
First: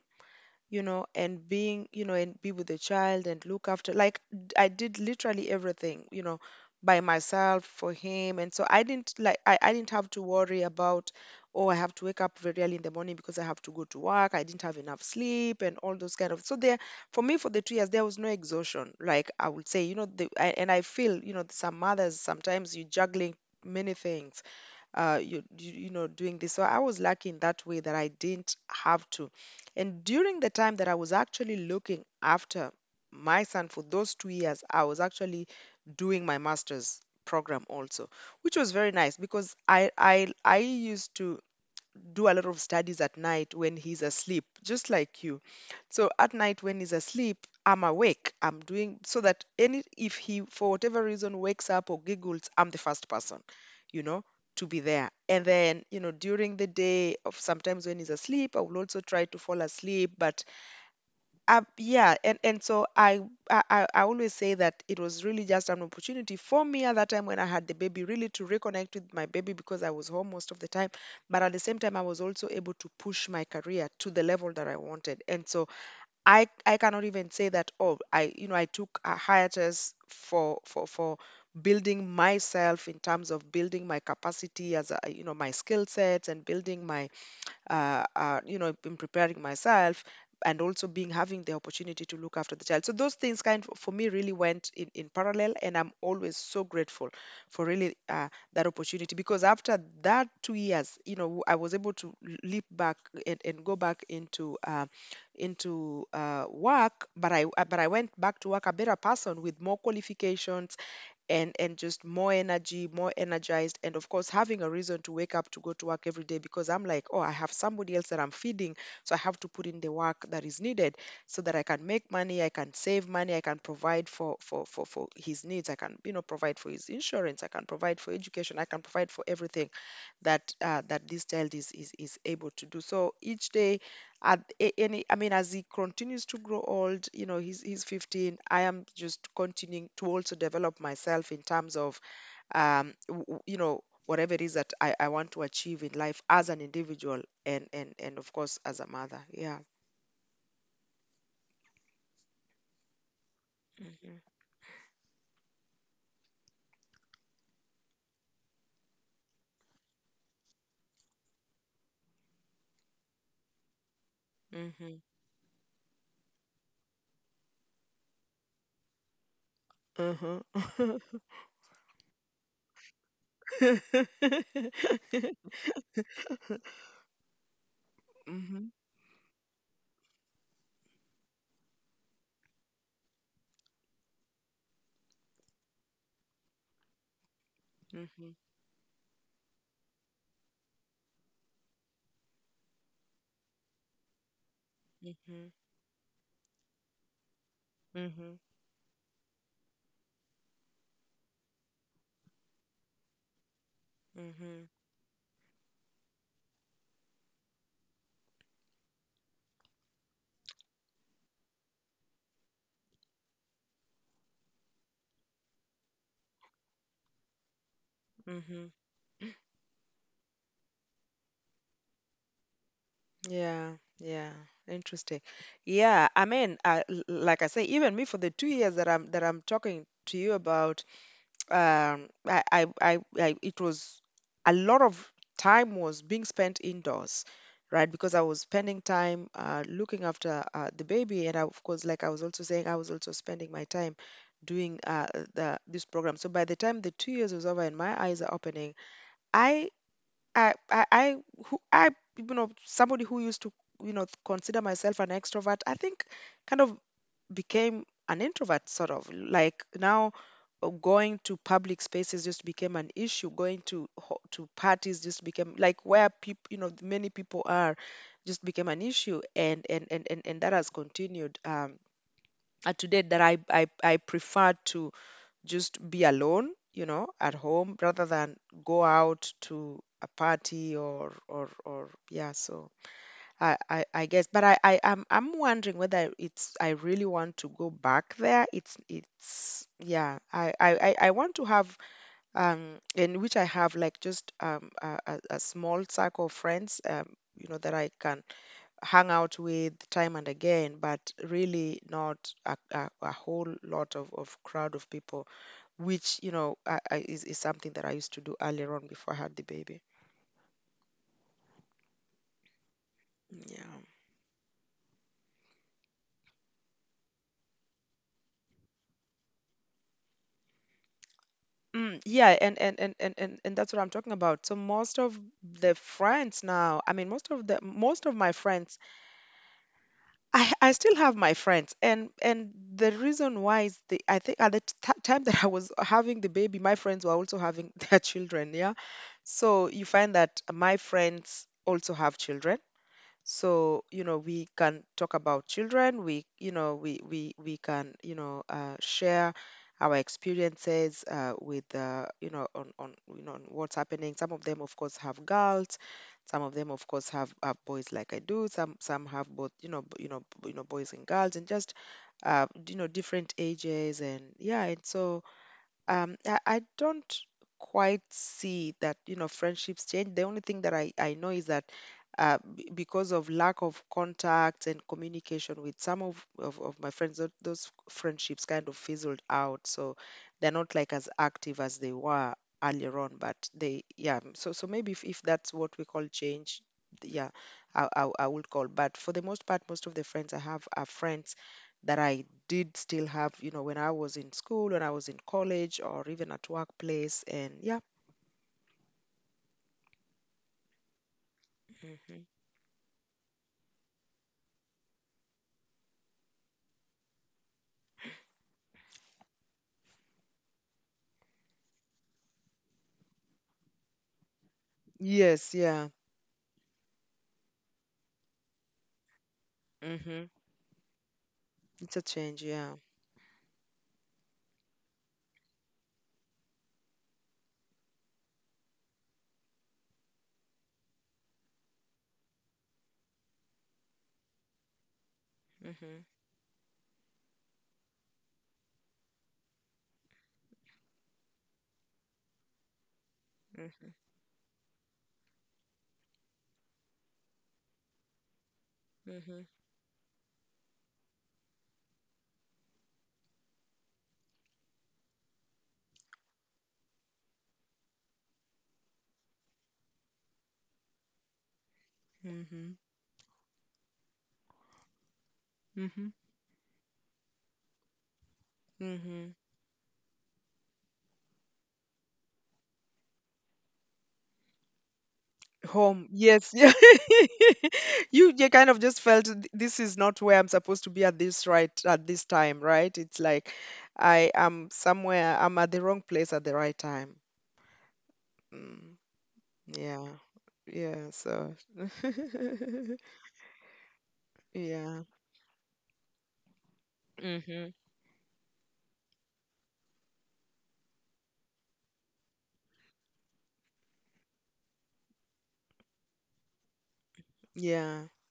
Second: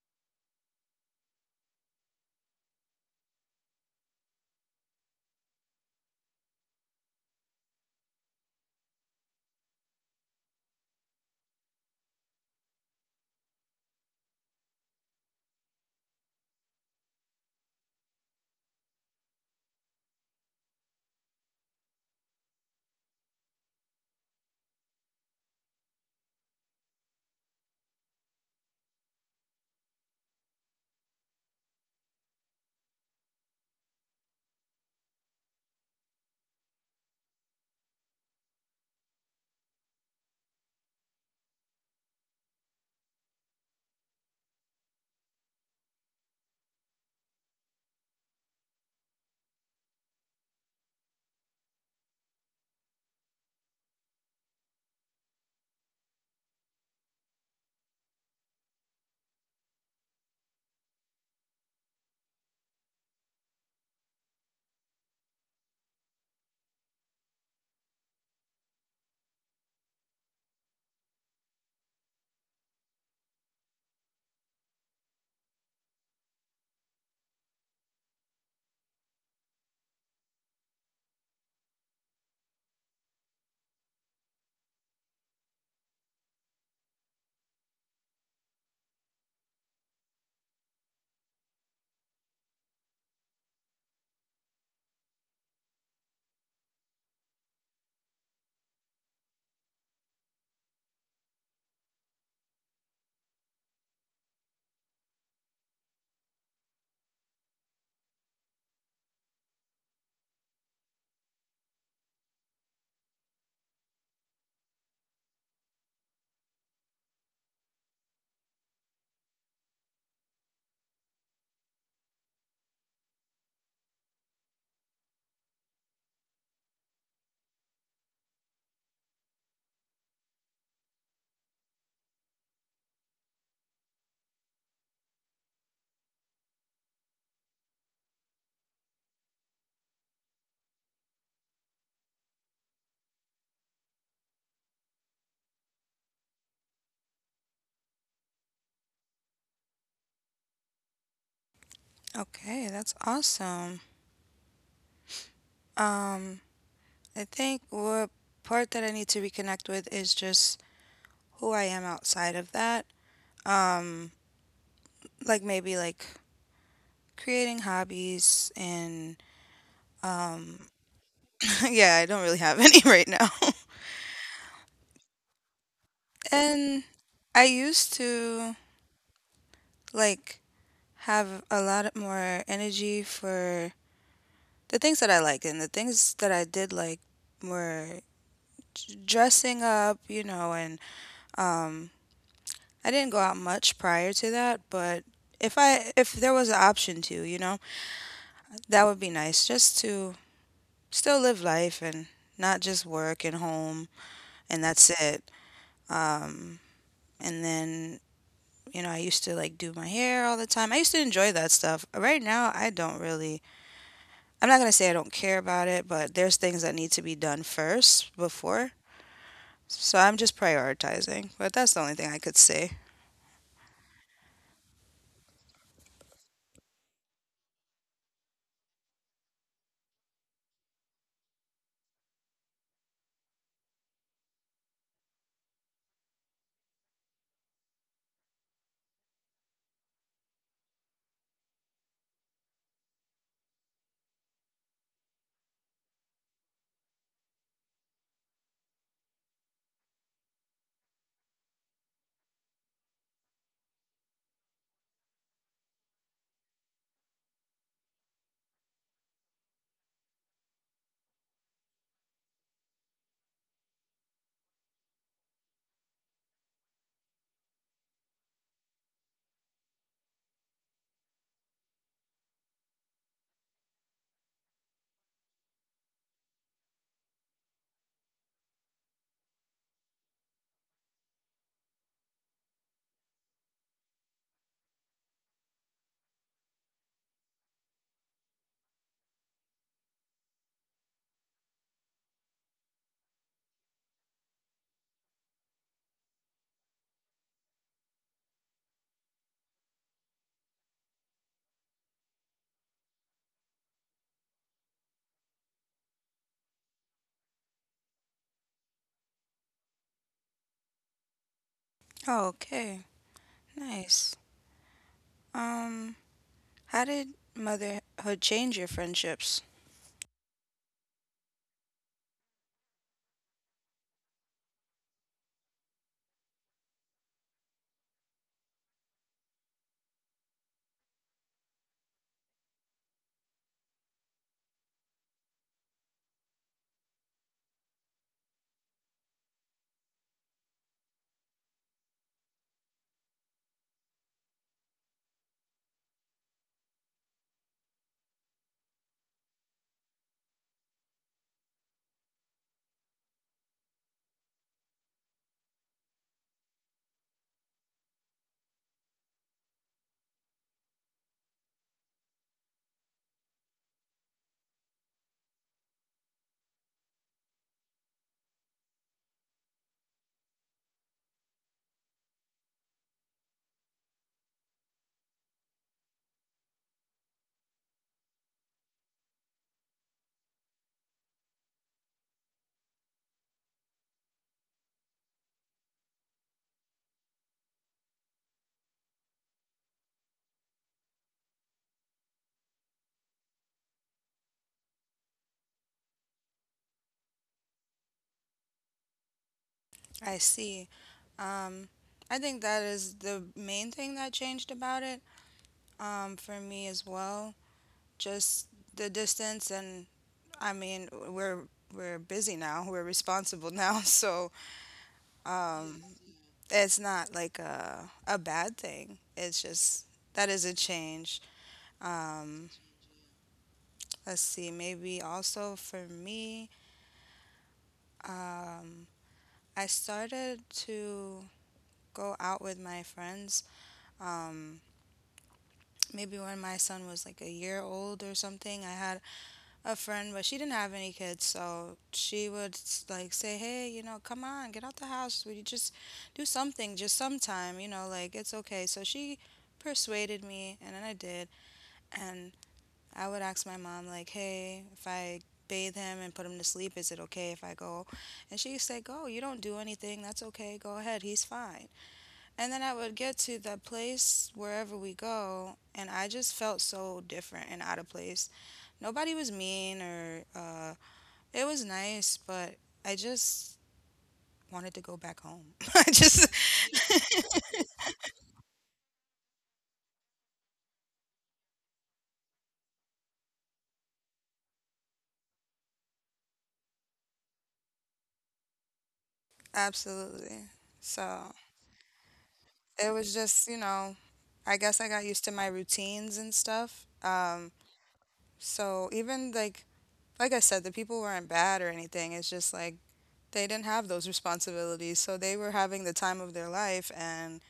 you know, and being, you know, and be with the child and look after. Like I did literally everything, you know, by myself for him. And so I didn't like I didn't have to worry about, oh, I have to wake up very early in the morning because I have to go to work. I didn't have enough sleep and all those kind of. So there, for me, for the 2 years, there was no exhaustion. Like I would say, you know, and I feel, you know, some mothers sometimes you're juggling many things, you you know, doing this. So I was lucky in that way that I didn't have to. And during the time that I was actually looking after my son for those 2 years, I was actually doing my master's program also, which was very nice because I used to do a lot of studies at night when he's asleep, just like you. So at night when he's asleep, I'm awake. I'm doing, so that any if he for whatever reason wakes up or giggles, I'm the first person, you know, to be there. And then, you know, during the day of, sometimes when he's asleep, I will also try to fall asleep. But yeah, and so I always say that it was really just an opportunity for me at that time when I had the baby, really to reconnect with my baby because I was home most of the time. But at the same time, I was also able to push my career to the level that I wanted. And so I cannot even say that oh I you know I took a hiatus for building myself in terms of building my capacity as a you know my skill sets and building my in preparing myself, and also being having the opportunity to look after the child. So those things kind of, for me, really went in parallel, and I'm always so grateful for really that opportunity, because after that 2 years, you know, I was able to leap back and go back into work. But I went back to work a better person, with more qualifications and just more energy, more energized, and of course having a reason to wake up to go to work every day, because I'm like, oh, I have somebody else that I'm feeding, so I have to put in the work that is needed so that I can make money, I can save money, I can provide for his needs, I can, you know, provide for his insurance, I can provide for education, I can provide for everything that that this child is able to do. So each day at a- any I mean as he continues to grow old, you know, he's 15. I am just continuing to also develop myself in terms of um w- w- you know whatever it is that I want to achieve in life as an individual, and of course as a mother. Yeah. Okay, that's awesome. Hmm. Um, I think what part that I need to reconnect with is just who I am outside of that. Um, Hmm. like maybe like creating hobbies and um Uh-huh. yeah, I don't really have any right now. Hmm. Hmm. And I used to like have a lot more energy for the things that I liked, and the things that I did like were Hmm. Dressing up, you know, and um, I didn't go out much prior to that, but Hmm. If there was an option to, you know, Hmm. that would be nice just to still live life and not just work and home and that's it. Um, and then you know, I used to like do my hair all the time. I used to enjoy that stuff. Right now, I don't really, I'm not going to say I don't care about it, but there's things that need to be done first Hmm. before. So I'm just prioritizing, but that's the only thing I could say. Yeah, yeah, interesting. Yeah, I mean, like I say, even me, for the 2 years that I'm talking to you about, it was a lot of time was being spent indoors, right? Because I was spending time looking after the baby, and I, of course, like I was also saying, I was also spending my time doing the this program. So by the time the 2 years was over and my eyes are opening, I I I I I you know, somebody who used to, you know, consider myself an extrovert, I think kind of became an introvert, sort of, like now going to public spaces just became an issue, going to parties just became like, where people, you know, many people are, just became an issue. And that has continued, to date, that I prefer to just be alone, you know, at home rather than go out to a party or yeah. So I guess, but I'm wondering whether it's — I really want to go back there. It's yeah, I want to have, um, in which I have like just a small circle of friends, um, you know, that I can hang out with time and again, but really not a whole lot of crowd of people, which, you know, is something that I used to do earlier on, before I had the baby. Oh, okay. Yeah. Nice. Um, how did motherhood change your friendships? Mm, yeah, and that's what I'm talking about. So most of the friends now, I mean, most of my friends, I still have my friends, and the reason why is, the I think at the t time that I was having the baby, my friends were also having their children, yeah. So you find that my friends also have children, so, you know, we can talk about children, we, you know, we can, you know, share our experiences, with, you know, on you know, on what's happening. Some of them, of course, have girls, some of them, of course, have boys, like I do, some have both, you know, boys and girls, and just you know, different ages. And yeah, and so I don't quite see that, you know, friendships change. The only thing that I know is that because of lack of contact and communication with some of my friends, those friendships kind of fizzled out. So they're not like as active as they were earlier on, but they, yeah. So, so maybe if that's what we call change, yeah, I would call. But for the most part, most of the friends I have are friends that I did still have, you know, when I was in school, when I was in college, or even at workplace. And yeah. I see. Um, Mhm. I think that is the main thing that changed about it. For me as well, just the distance and I mean, we're busy now. We're responsible now, so Yes, yeah. um, it's not like a bad thing. It's just Mhm. that is a change. It's a change. Um, Yeah. let's see. Maybe also for me, um, I started to go out with my friends. Um, Mhm. Maybe when my son was like a year old or something. I had a friend, but she didn't have any kids, so she would like say, "Hey, Mhm. you know, come on, get out the house. We just do something, just sometime, you know, like it's okay." So she Mhm. persuaded me, and then I did. And I would ask my mom, like, "Hey, if I bathe him and put him to sleep, is it okay if I go?" And she would say, "Go. You don't do anything. That's okay. Go ahead. He's fine." And Mhm. then I would get to the place wherever we go, and I just felt so different and out of place. Nobody Mhm. was mean or it was nice, but I just wanted to go back home. I Home. just Yes, yeah. You kind of just felt, This is not where I'm supposed to be at this, right, at this time, right?" It's like, I am somewhere. I'm at the wrong place at the right time. Mm, yeah, absolutely. yeah. So So it was just you know, I guess yeah. I got used to my routines and stuff. Mm-hmm. So even like I said, the people weren't bad or anything. It's just like they didn't have those responsibilities, so they were having the time of their life Yeah. and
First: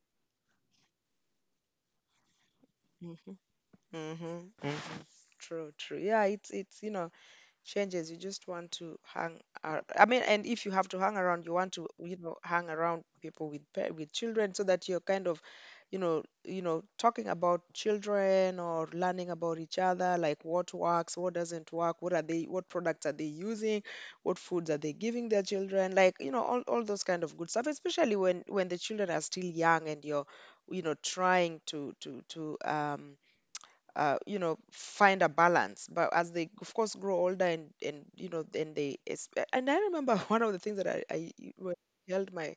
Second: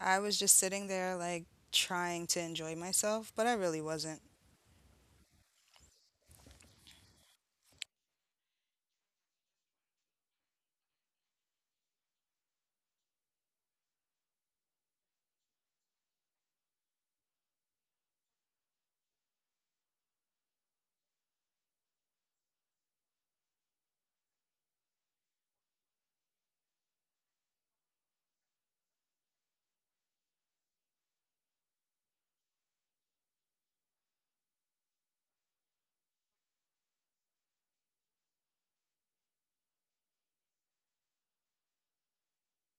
I was just sitting there, like, trying to enjoy myself, Mm-hmm. but I really wasn't. Mm-hmm. Mm-hmm. True, true. Yeah, it's you know, changes. You just want to hang. I mean, and if you have to hang around, you want to, you know, hang around people with with children, so that you're kind of, you know, talking about children or learning about each other, like what works, what doesn't work, what are they, what products are they using, what foods are they giving their children, like, you know, all those kind of good stuff, especially when the children are still young and you're, you know, trying to you know, find a balance. But as they, of course, grow older and you know, and they it's — and I remember one of the things that I — when I held my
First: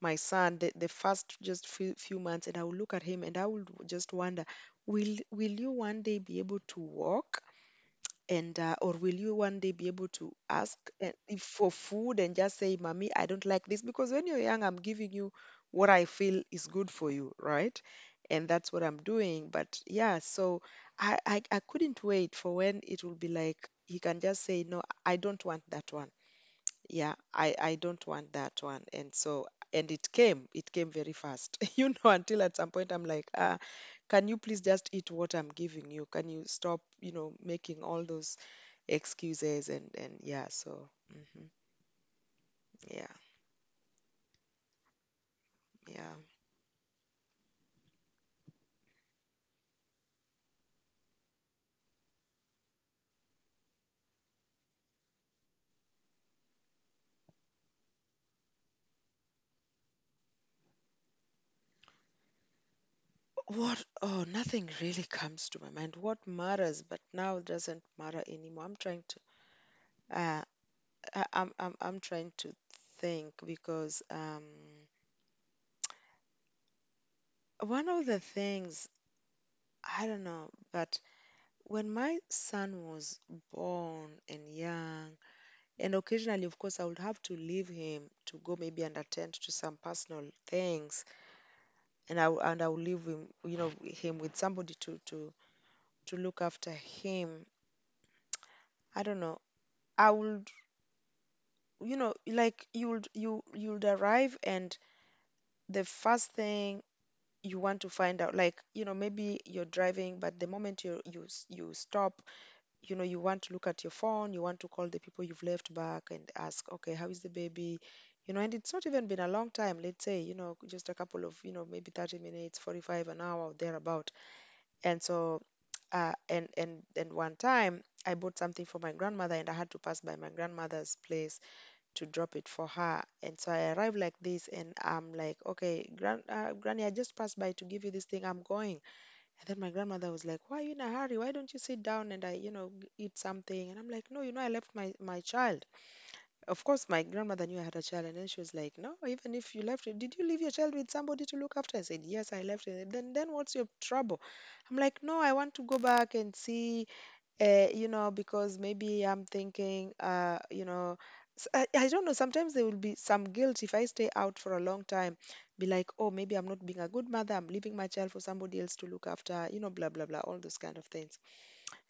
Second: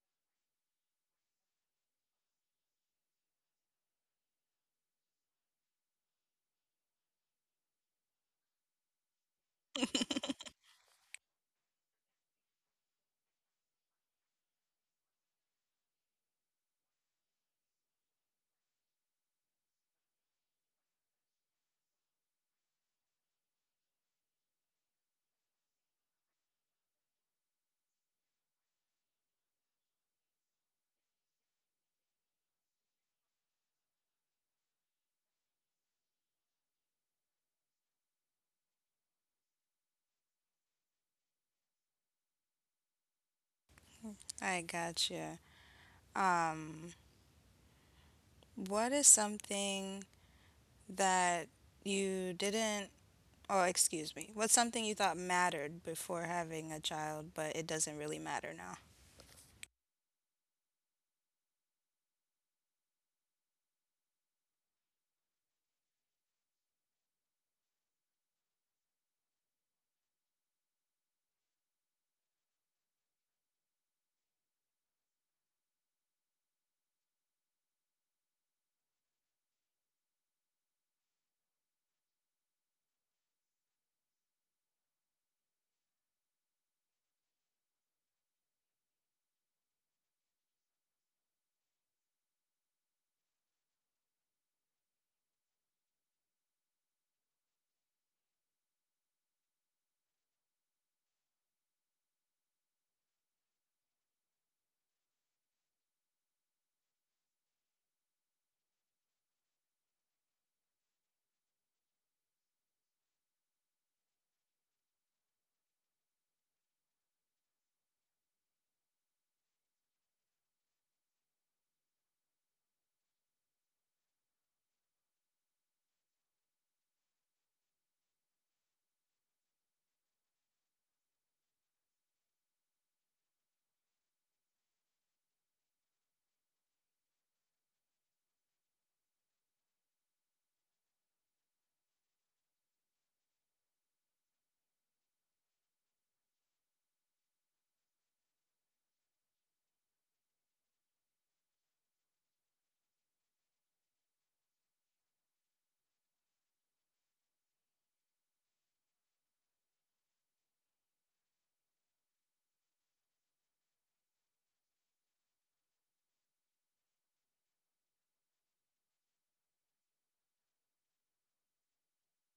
my son the first just few months, and I would look at him and I would just wonder, will you one day be able to walk? And or will you one day be able to ask if, for food, and just say mommy, I don't like this, because when you're young, I'm giving you what I feel is good for you, right? And that's what I'm doing. But yeah, so I couldn't wait for when it will be like he can just say, no, I don't want that one. Yeah, I don't want that one. And so, and it came, it came very fast you know, until at some point, I'm like, ah, can you please just eat what I'm giving you? Can you stop, you know, making all those excuses? And yeah, so hmm, yeah, I gotcha. yeah. Um, what is something that you didn't, oh, excuse me, what's something you thought mattered before having a child, but it doesn't really matter now? What? Oh, nothing really comes to my mind. What matters, but now doesn't matter anymore. I'm trying to, uh, I'm trying to think because one of the things — I don't know, but when my son was born and young, and occasionally, of course, I would have to leave him to go maybe and attend to some personal things, and I would leave him, you know, him with somebody to to look after him. I don't know. I would, you know, like you would, you would arrive, and the first thing you want to find out, like, you know, maybe you're driving, but the moment you stop, you know, you want to look at your phone, you want to call the people you've left back and ask, okay, how is the baby? You know, and it's not even been a long time, let's say, you know, just a couple of, you know, maybe 30 minutes, 45, an hour or thereabout. And so and one time I bought something for my grandmother, and I had to pass by my grandmother's place to drop it for her. And so I arrived like this, and I'm like, okay, granny, I just passed by to give you this thing, I'm going. And then my grandmother was like, why are you in a hurry? Why don't you sit down and I, you know, eat something? And I'm like, no, you know, I left my, my child. Of course, my grandmother knew I had a child. And then she was like, no, even if you left it, did you leave your child with somebody to look after? I said, yes, I left it. Then what's your trouble? I'm like, no, I want to go back and see. You know, because maybe I'm thinking, you know, I don't know. Sometimes there will be some guilt if I stay out for a long time, be like, oh, maybe I'm not being a good mother. I'm leaving my child for somebody else to look after, blah, blah, blah, all those kind of things.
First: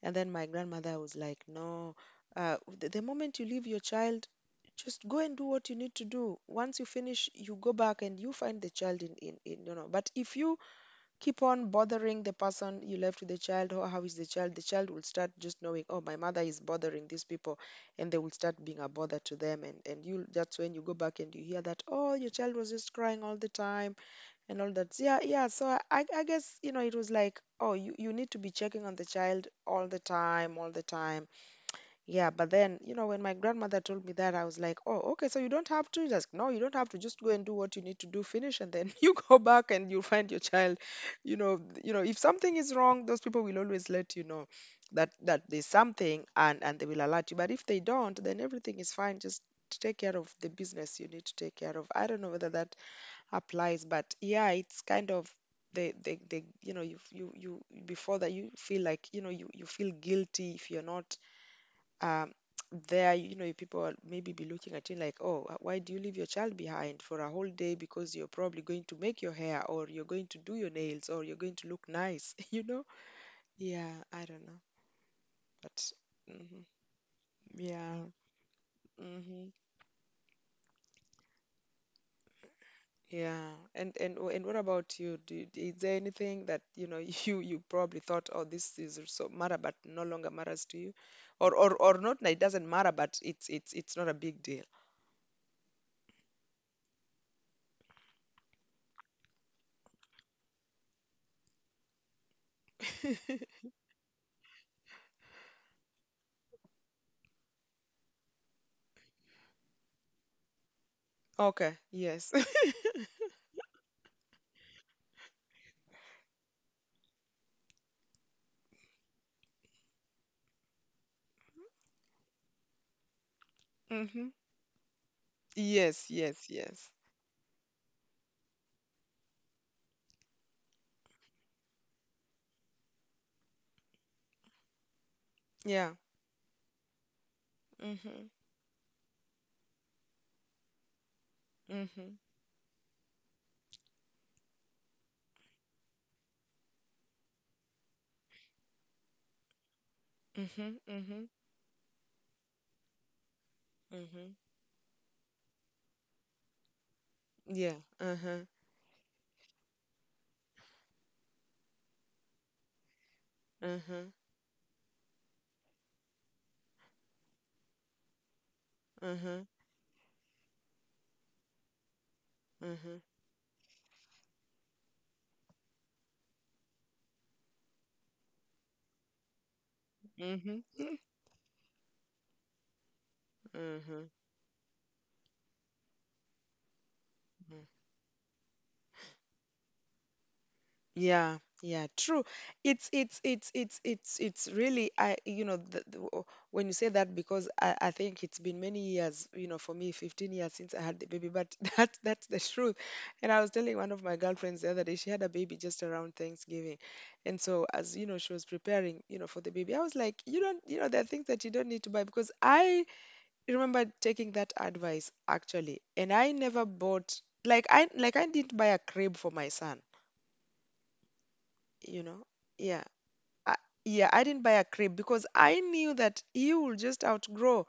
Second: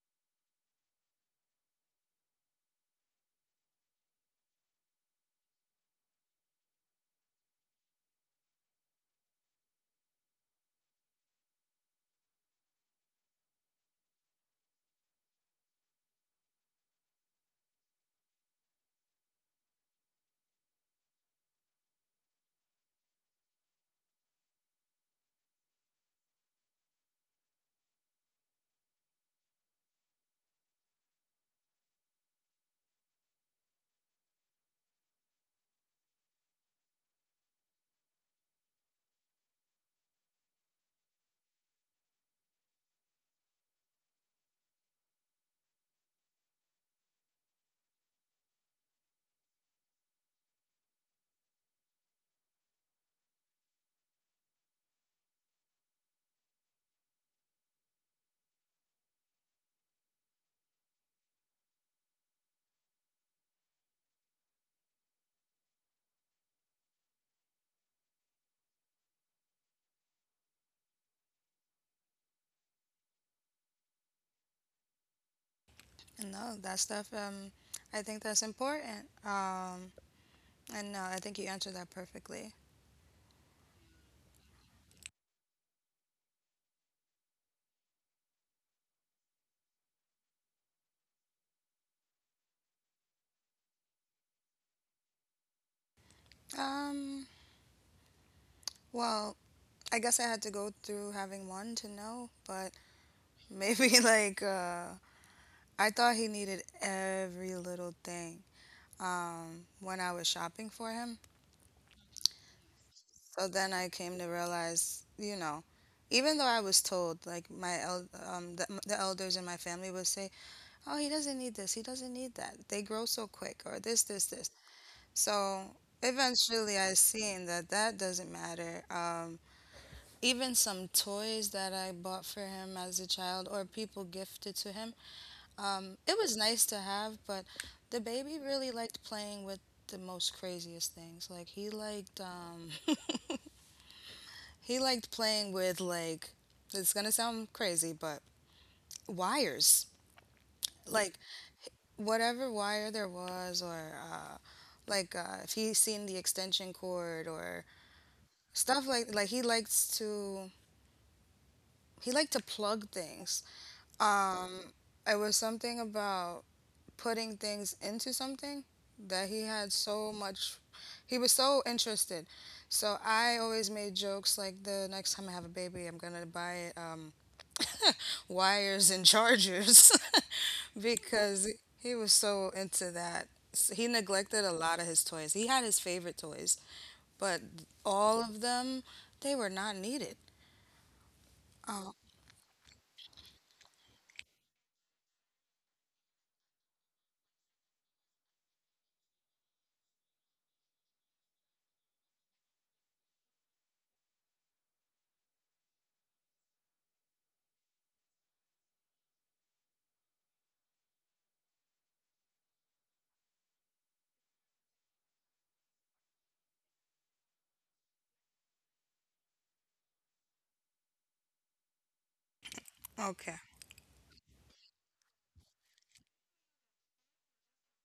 And then my grandmother was like, no, the moment you leave your child, just go and do what you need to do. Once you finish, you go back and you find the child in. But if you keep on bothering the person you left with the child, or how is the child, the child will start just knowing, oh, my mother is bothering these people, and they will start being a bother to them. And you, that's when you go back and you hear that, oh, your child was just crying all the time and all that. Yeah, yeah, so I guess, it was like, oh, you need to be checking on the child all the time, all the time. Yeah, but then, when my grandmother told me that, I was like, oh, okay, so you don't have to just, no, you don't have to just go and do what you need to do, finish, and then you go back and you find your child. If something is wrong, those people will always let you know. That there's something, and they will alert you. But if they don't, then everything is fine. Just take care of the business you need to take care of. I don't know whether that applies, but yeah, it's kind of they you know you you you before that, you feel like, you, feel guilty if you're not um, there. People will maybe be looking at you like, oh, why do you leave your child behind for a whole day? Because you're probably going to make your hair, or you're going to do your nails, or you're going to look nice, you know? Yeah, I don't know, but No, that mhm, stuff, I think yeah, that's important. hmm. And no, I think you answered that perfectly. Yeah. And and what about you? Is there anything that you probably thought, oh, this is so matter, but no longer matters to you, or not? That It doesn't matter, but it's not a big deal. Um, well, I guess I had to go through having one to know, but maybe like I thought he needed every little thing when I was shopping for him. Okay. Yes. So then I came to realize, you know, even though I was told, like the elders in my family would say, "Oh, he doesn't need this. He doesn't need that. They grow so quick," or this, this, Hmm. this. So Yes, yes, eventually, I yes. seen that that doesn't matter. Even some toys that I bought for him as a child, or people gifted to him, Yeah. It was nice to have, but the Mm-hmm. baby really liked playing with the most craziest things. Like he Mm-hmm. liked he liked playing with like it's gonna sound crazy, but wires. Mm-hmm. Like Mm-hmm. whatever wire there was, or Mm-hmm. Like if he seen the extension cord or Yeah. Uh-huh. stuff like he likes to he liked to plug things. Uh-huh. Um, it was something about putting things into something that he Uh-huh. had so much he was so interested, Uh-huh. so I always made jokes like the next time I have a baby I'm gonna buy it wires and chargers. Mm-hmm. Because he was so into that. He Mm-hmm. neglected a lot of his toys, he had his favorite toys, but all of them they were not needed. Yeah, Oh, yeah, true. It's really, I, when you say that, because I think it's been many years, for me, 15 years since I had the baby, but that, that's the truth. And I was telling one of my girlfriends the other day, she had a baby just around Thanksgiving. And so, as you know, she was preparing, you know, for the baby. I was like, you don't, you know, there are things that you don't need to buy, because I remember taking that advice actually, and I never bought, like I didn't buy a crib for my son, you know. Yeah. okay, I, yeah, I didn't buy a crib because I knew that he will just outgrow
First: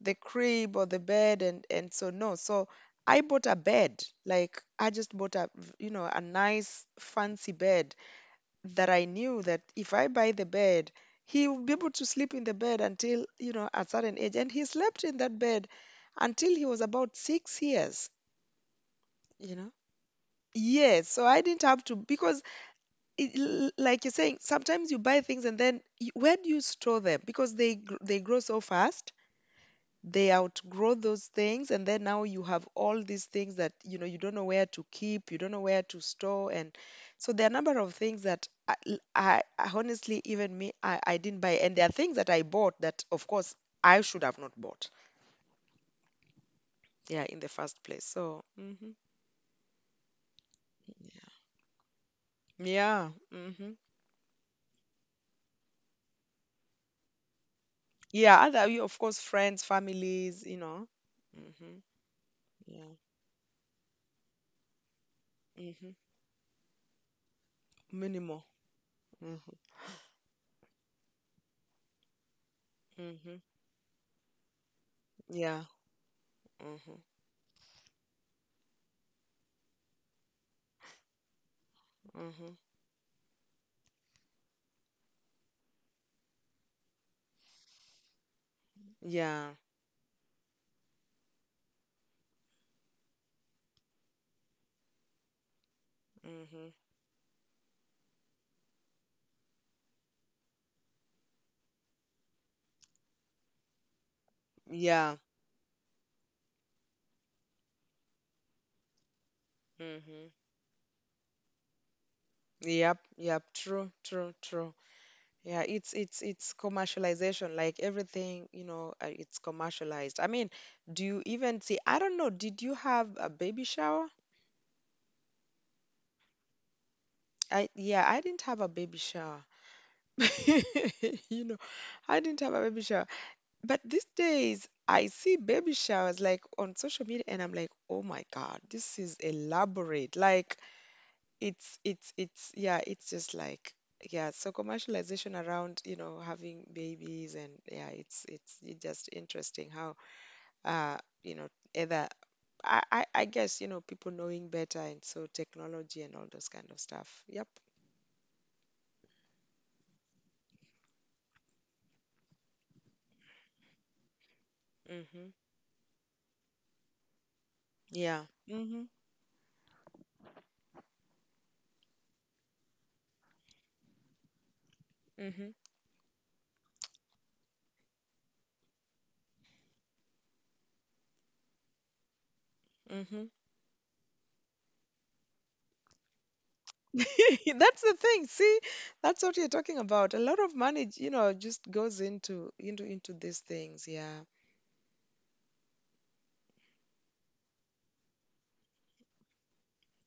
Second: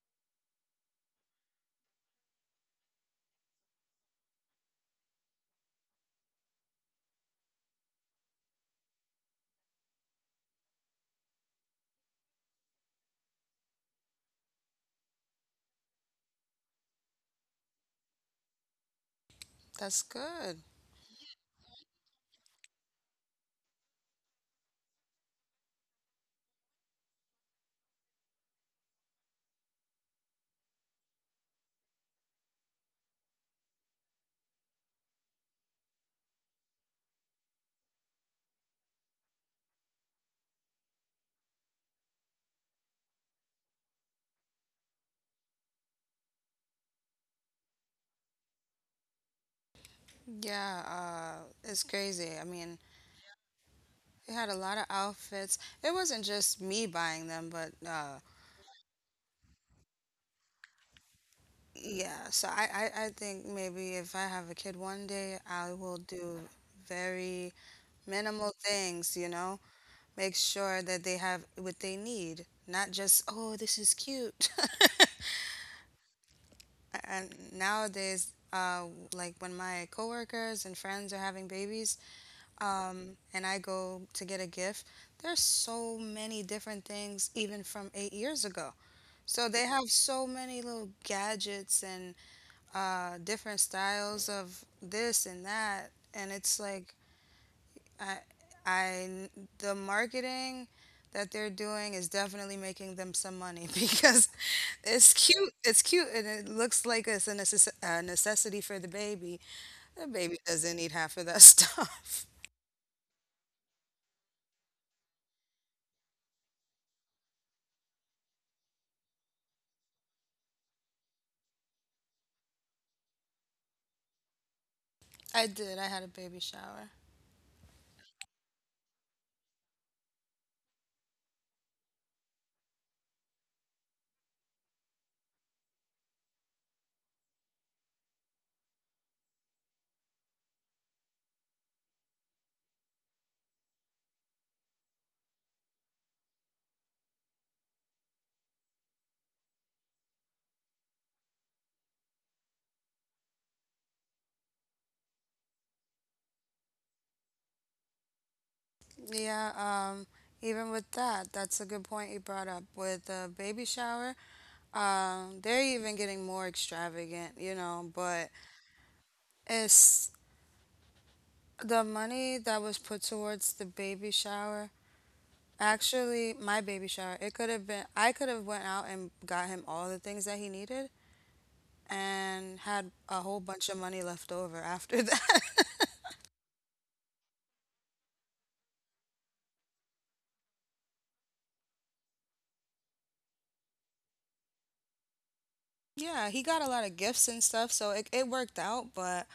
the crib or the bed, and so, no. So I bought a bed. Like, I just bought a you know, a nice fancy bed that I knew that if I buy the bed, he will be able to sleep in the bed until, you know, a certain age. And he slept in that bed until he was about 6 years. You know. that's good. Yes, so I didn't have to, because like you're saying, sometimes you buy things, and then you, where do you store them? Because they they grow so fast, they outgrow those things, and then now you have all these things that, you know, you don't know where to keep, you don't know where to store, and so there are a number of things that I, l- I- honestly, even me, I didn't buy, and there are things that I bought that, of course, I should have not bought. Yeah, in the first place. So. Hmm. Yeah, it's crazy, I mean, Yeah. Hmm. they had a lot of outfits. It wasn't just me buying them, but Yeah. Other, of course, friends, families, you know. Hmm. yeah. So I, I think maybe if I have a kid one day, I Mhm. will do very Minimal. minimal things, you Mhm. know, make sure that they have what they need, not just, Mhm. oh, this is cute. Yeah. Mhm. And nowadays, like when my coworkers and friends are having babies, Mhm. And I go to get a gift, there's so many different things, even from 8 years ago. Yeah. So they have so many little gadgets and different styles of this and that, and Mhm. it's like I, I, the marketing that they're doing is definitely making them some money because Yeah. It's cute, and it looks like it's a a necessity for the baby. The Mhm. baby doesn't need half of that stuff. Yep. Yep. True. True. True. Yeah. It's commercialization. Like everything, you know, it's commercialized. I mean, do you even see? I don't know. Did you have a baby shower? I did. I had a baby shower. I, yeah. I didn't have a baby shower. You know, I didn't have a baby shower. But these days, I see baby showers like on social media, and I'm like, oh my God, this is elaborate. Like, it's yeah, it's just like, yeah. So commercialization around, you know, having babies, and yeah, it's just interesting how uh you know, either I guess, you know, people knowing better, and so technology and all those kind of stuff. Yep. Yeah, even with that, that's a good point you brought up with the baby shower. Mm-hmm. They're even getting more extravagant, you know, Yeah. but Mm-hmm. it's the money that was put towards the baby shower. Mm-hmm. Actually, my baby shower, it could have been I could have went out and got him all the things that he needed Mm-hmm. and had a whole bunch of money left over after that. That's the thing. See, that's what you're talking about. A lot of money, you know, just goes into these things. Yeah. Yeah, he got a lot of gifts and stuff, so it worked out, but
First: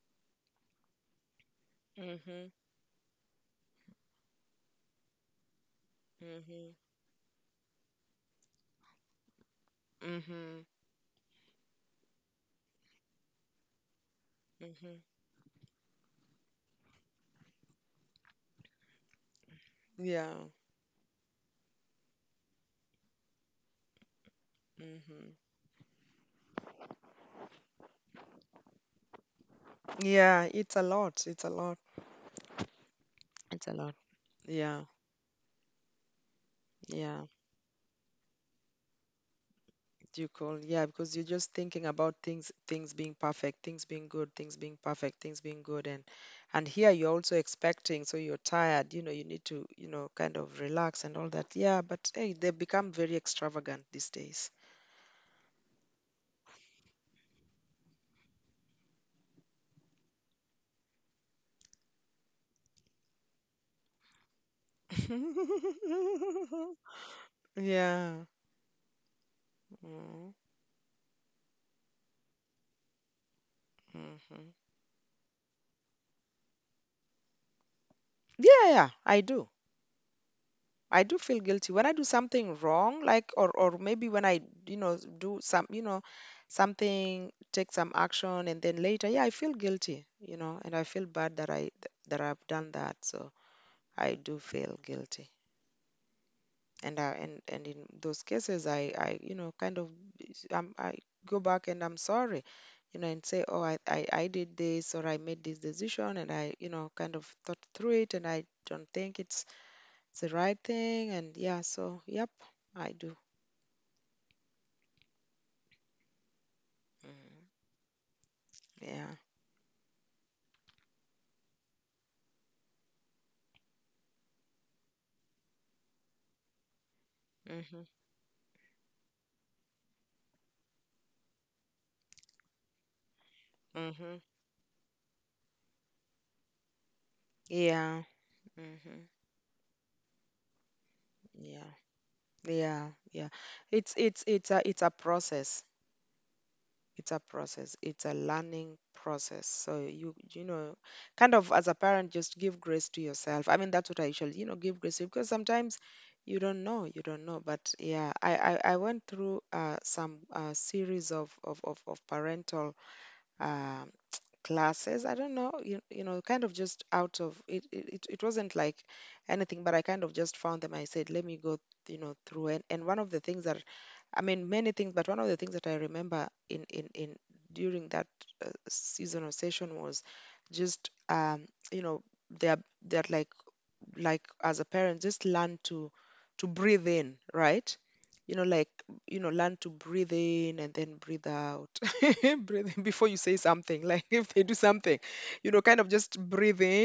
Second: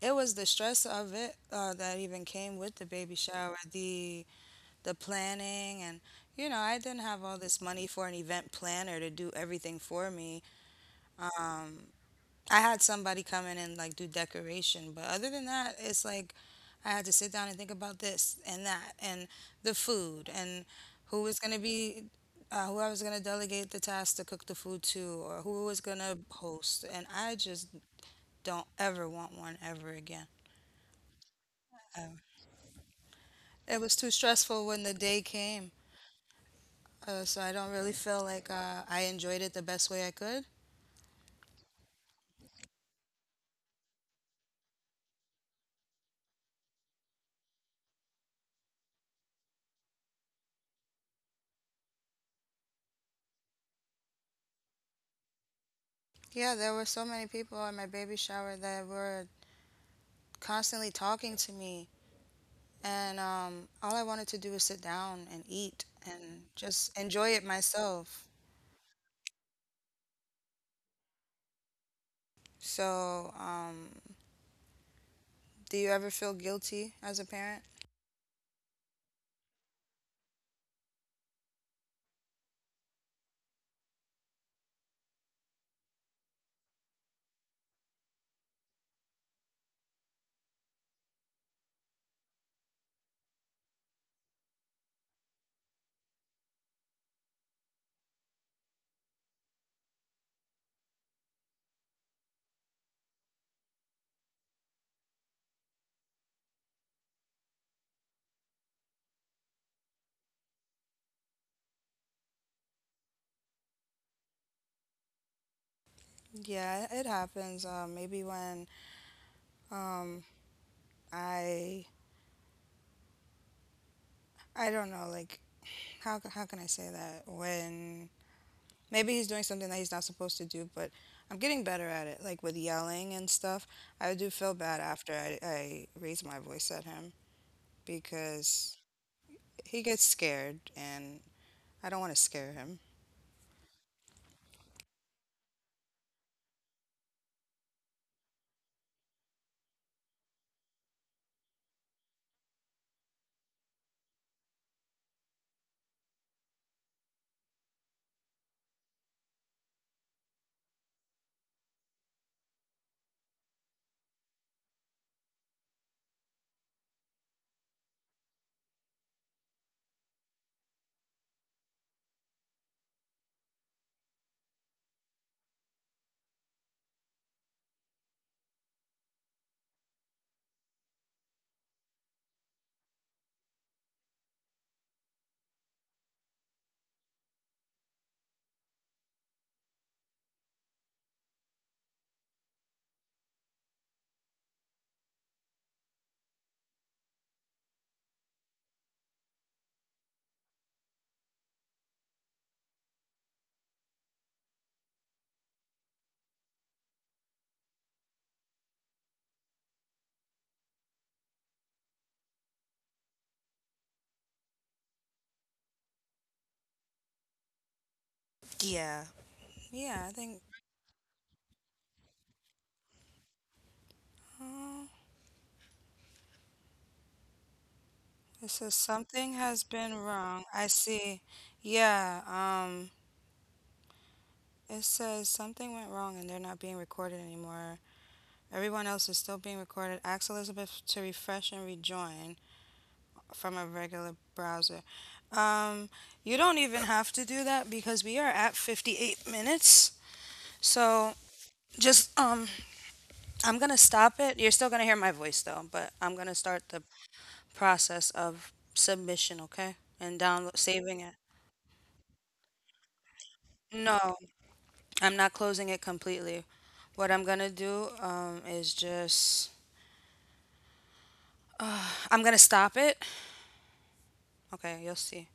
it was the stress of it that even came Mm-hmm. with the baby shower. The planning and you know I Mm-hmm. didn't have all this money for an event planner to do everything for me. Mm-hmm. I had somebody come in and like do decoration, but other than Mm-hmm. that, it's like I had to sit down and think about this and that and the food and Yeah. who was going to be who I was going to delegate the task to cook the food to, or who was Mm-hmm. going to host, and I just don't ever want one ever again. Yeah, it's a lot. It's a lot. It was too It's a lot. stressful when the day Yeah. came. So I don't Yeah. really feel like I enjoyed it the best way I could. Do you call? Yeah, because you're just thinking about things, things being perfect, things being good, things being perfect, things being good, and here you're also expecting, so you're tired. You know, you need to, you know, kind of relax and all that. Yeah, but hey, they become very extravagant these days. Yeah, there were so many people at my baby shower that were constantly talking to me. And all I wanted to do was sit down and eat and just enjoy it myself. Yeah. Mm-hmm. So, Mm-hmm. do you ever feel guilty as a parent? Yeah, yeah, I do. I do feel guilty when I do something wrong, like, or maybe when I, you know, do some, you know, something, take some action, and then later, yeah, I feel guilty, you know, and I feel bad that I've done that. So I do feel guilty, and I and in those cases, I you know, kind of, I go back and I'm sorry, you know, and say, oh, I did this, or I made this decision, and I, you know, kind of thought through it, and I don't think it's the right thing. And yeah, so yep, I do. Yeah, it Mhm. happens. Maybe when Yeah. um, I, I don't know, like, how can I say that? Mhm. When maybe he's doing something that he's not supposed to do. But I'm getting better at it, like with yelling and stuff. Mhm. I do feel bad after I raise my voice at him Yeah. Mhm. because he gets scared, and Yeah. I don't want to Yeah. scare him. Yeah. It's a process. It's a process. It's a learning process. So you know, kind of as a parent, just give grace to yourself. I mean, that's what I usually, you know, give grace to, because sometimes you don't know, you don't know. But yeah, I went through some series of parental um classes. I don't know, you know, kind of just out of it. It wasn't like anything, but I kind of just found them. I said, let me go, you know, through. And one of the things that, I mean, many things, but one of the things that I remember in during that season or session was just you know, they're like as a parent, just learn to breathe in, right, you know, like, you know, learn to breathe in and then breathe out. Breathe in before you say something. Like, if they do something, you know, kind of just breathe in. Yeah, yeah, I think uh, it says something has been wrong. I see. Yeah, it says something went wrong and they're not being recorded anymore. Everyone else is still being recorded. Ask Elizabeth to refresh and rejoin from a regular browser. Um, you don't even have to do that because we are at 58 minutes. So just I'm gonna stop it. You're still gonna hear my voice though, but I'm gonna start the process of submission, okay? And download saving it. No, I'm not closing it completely. What I'm gonna do is just I'm gonna stop it. Okay, you'll see.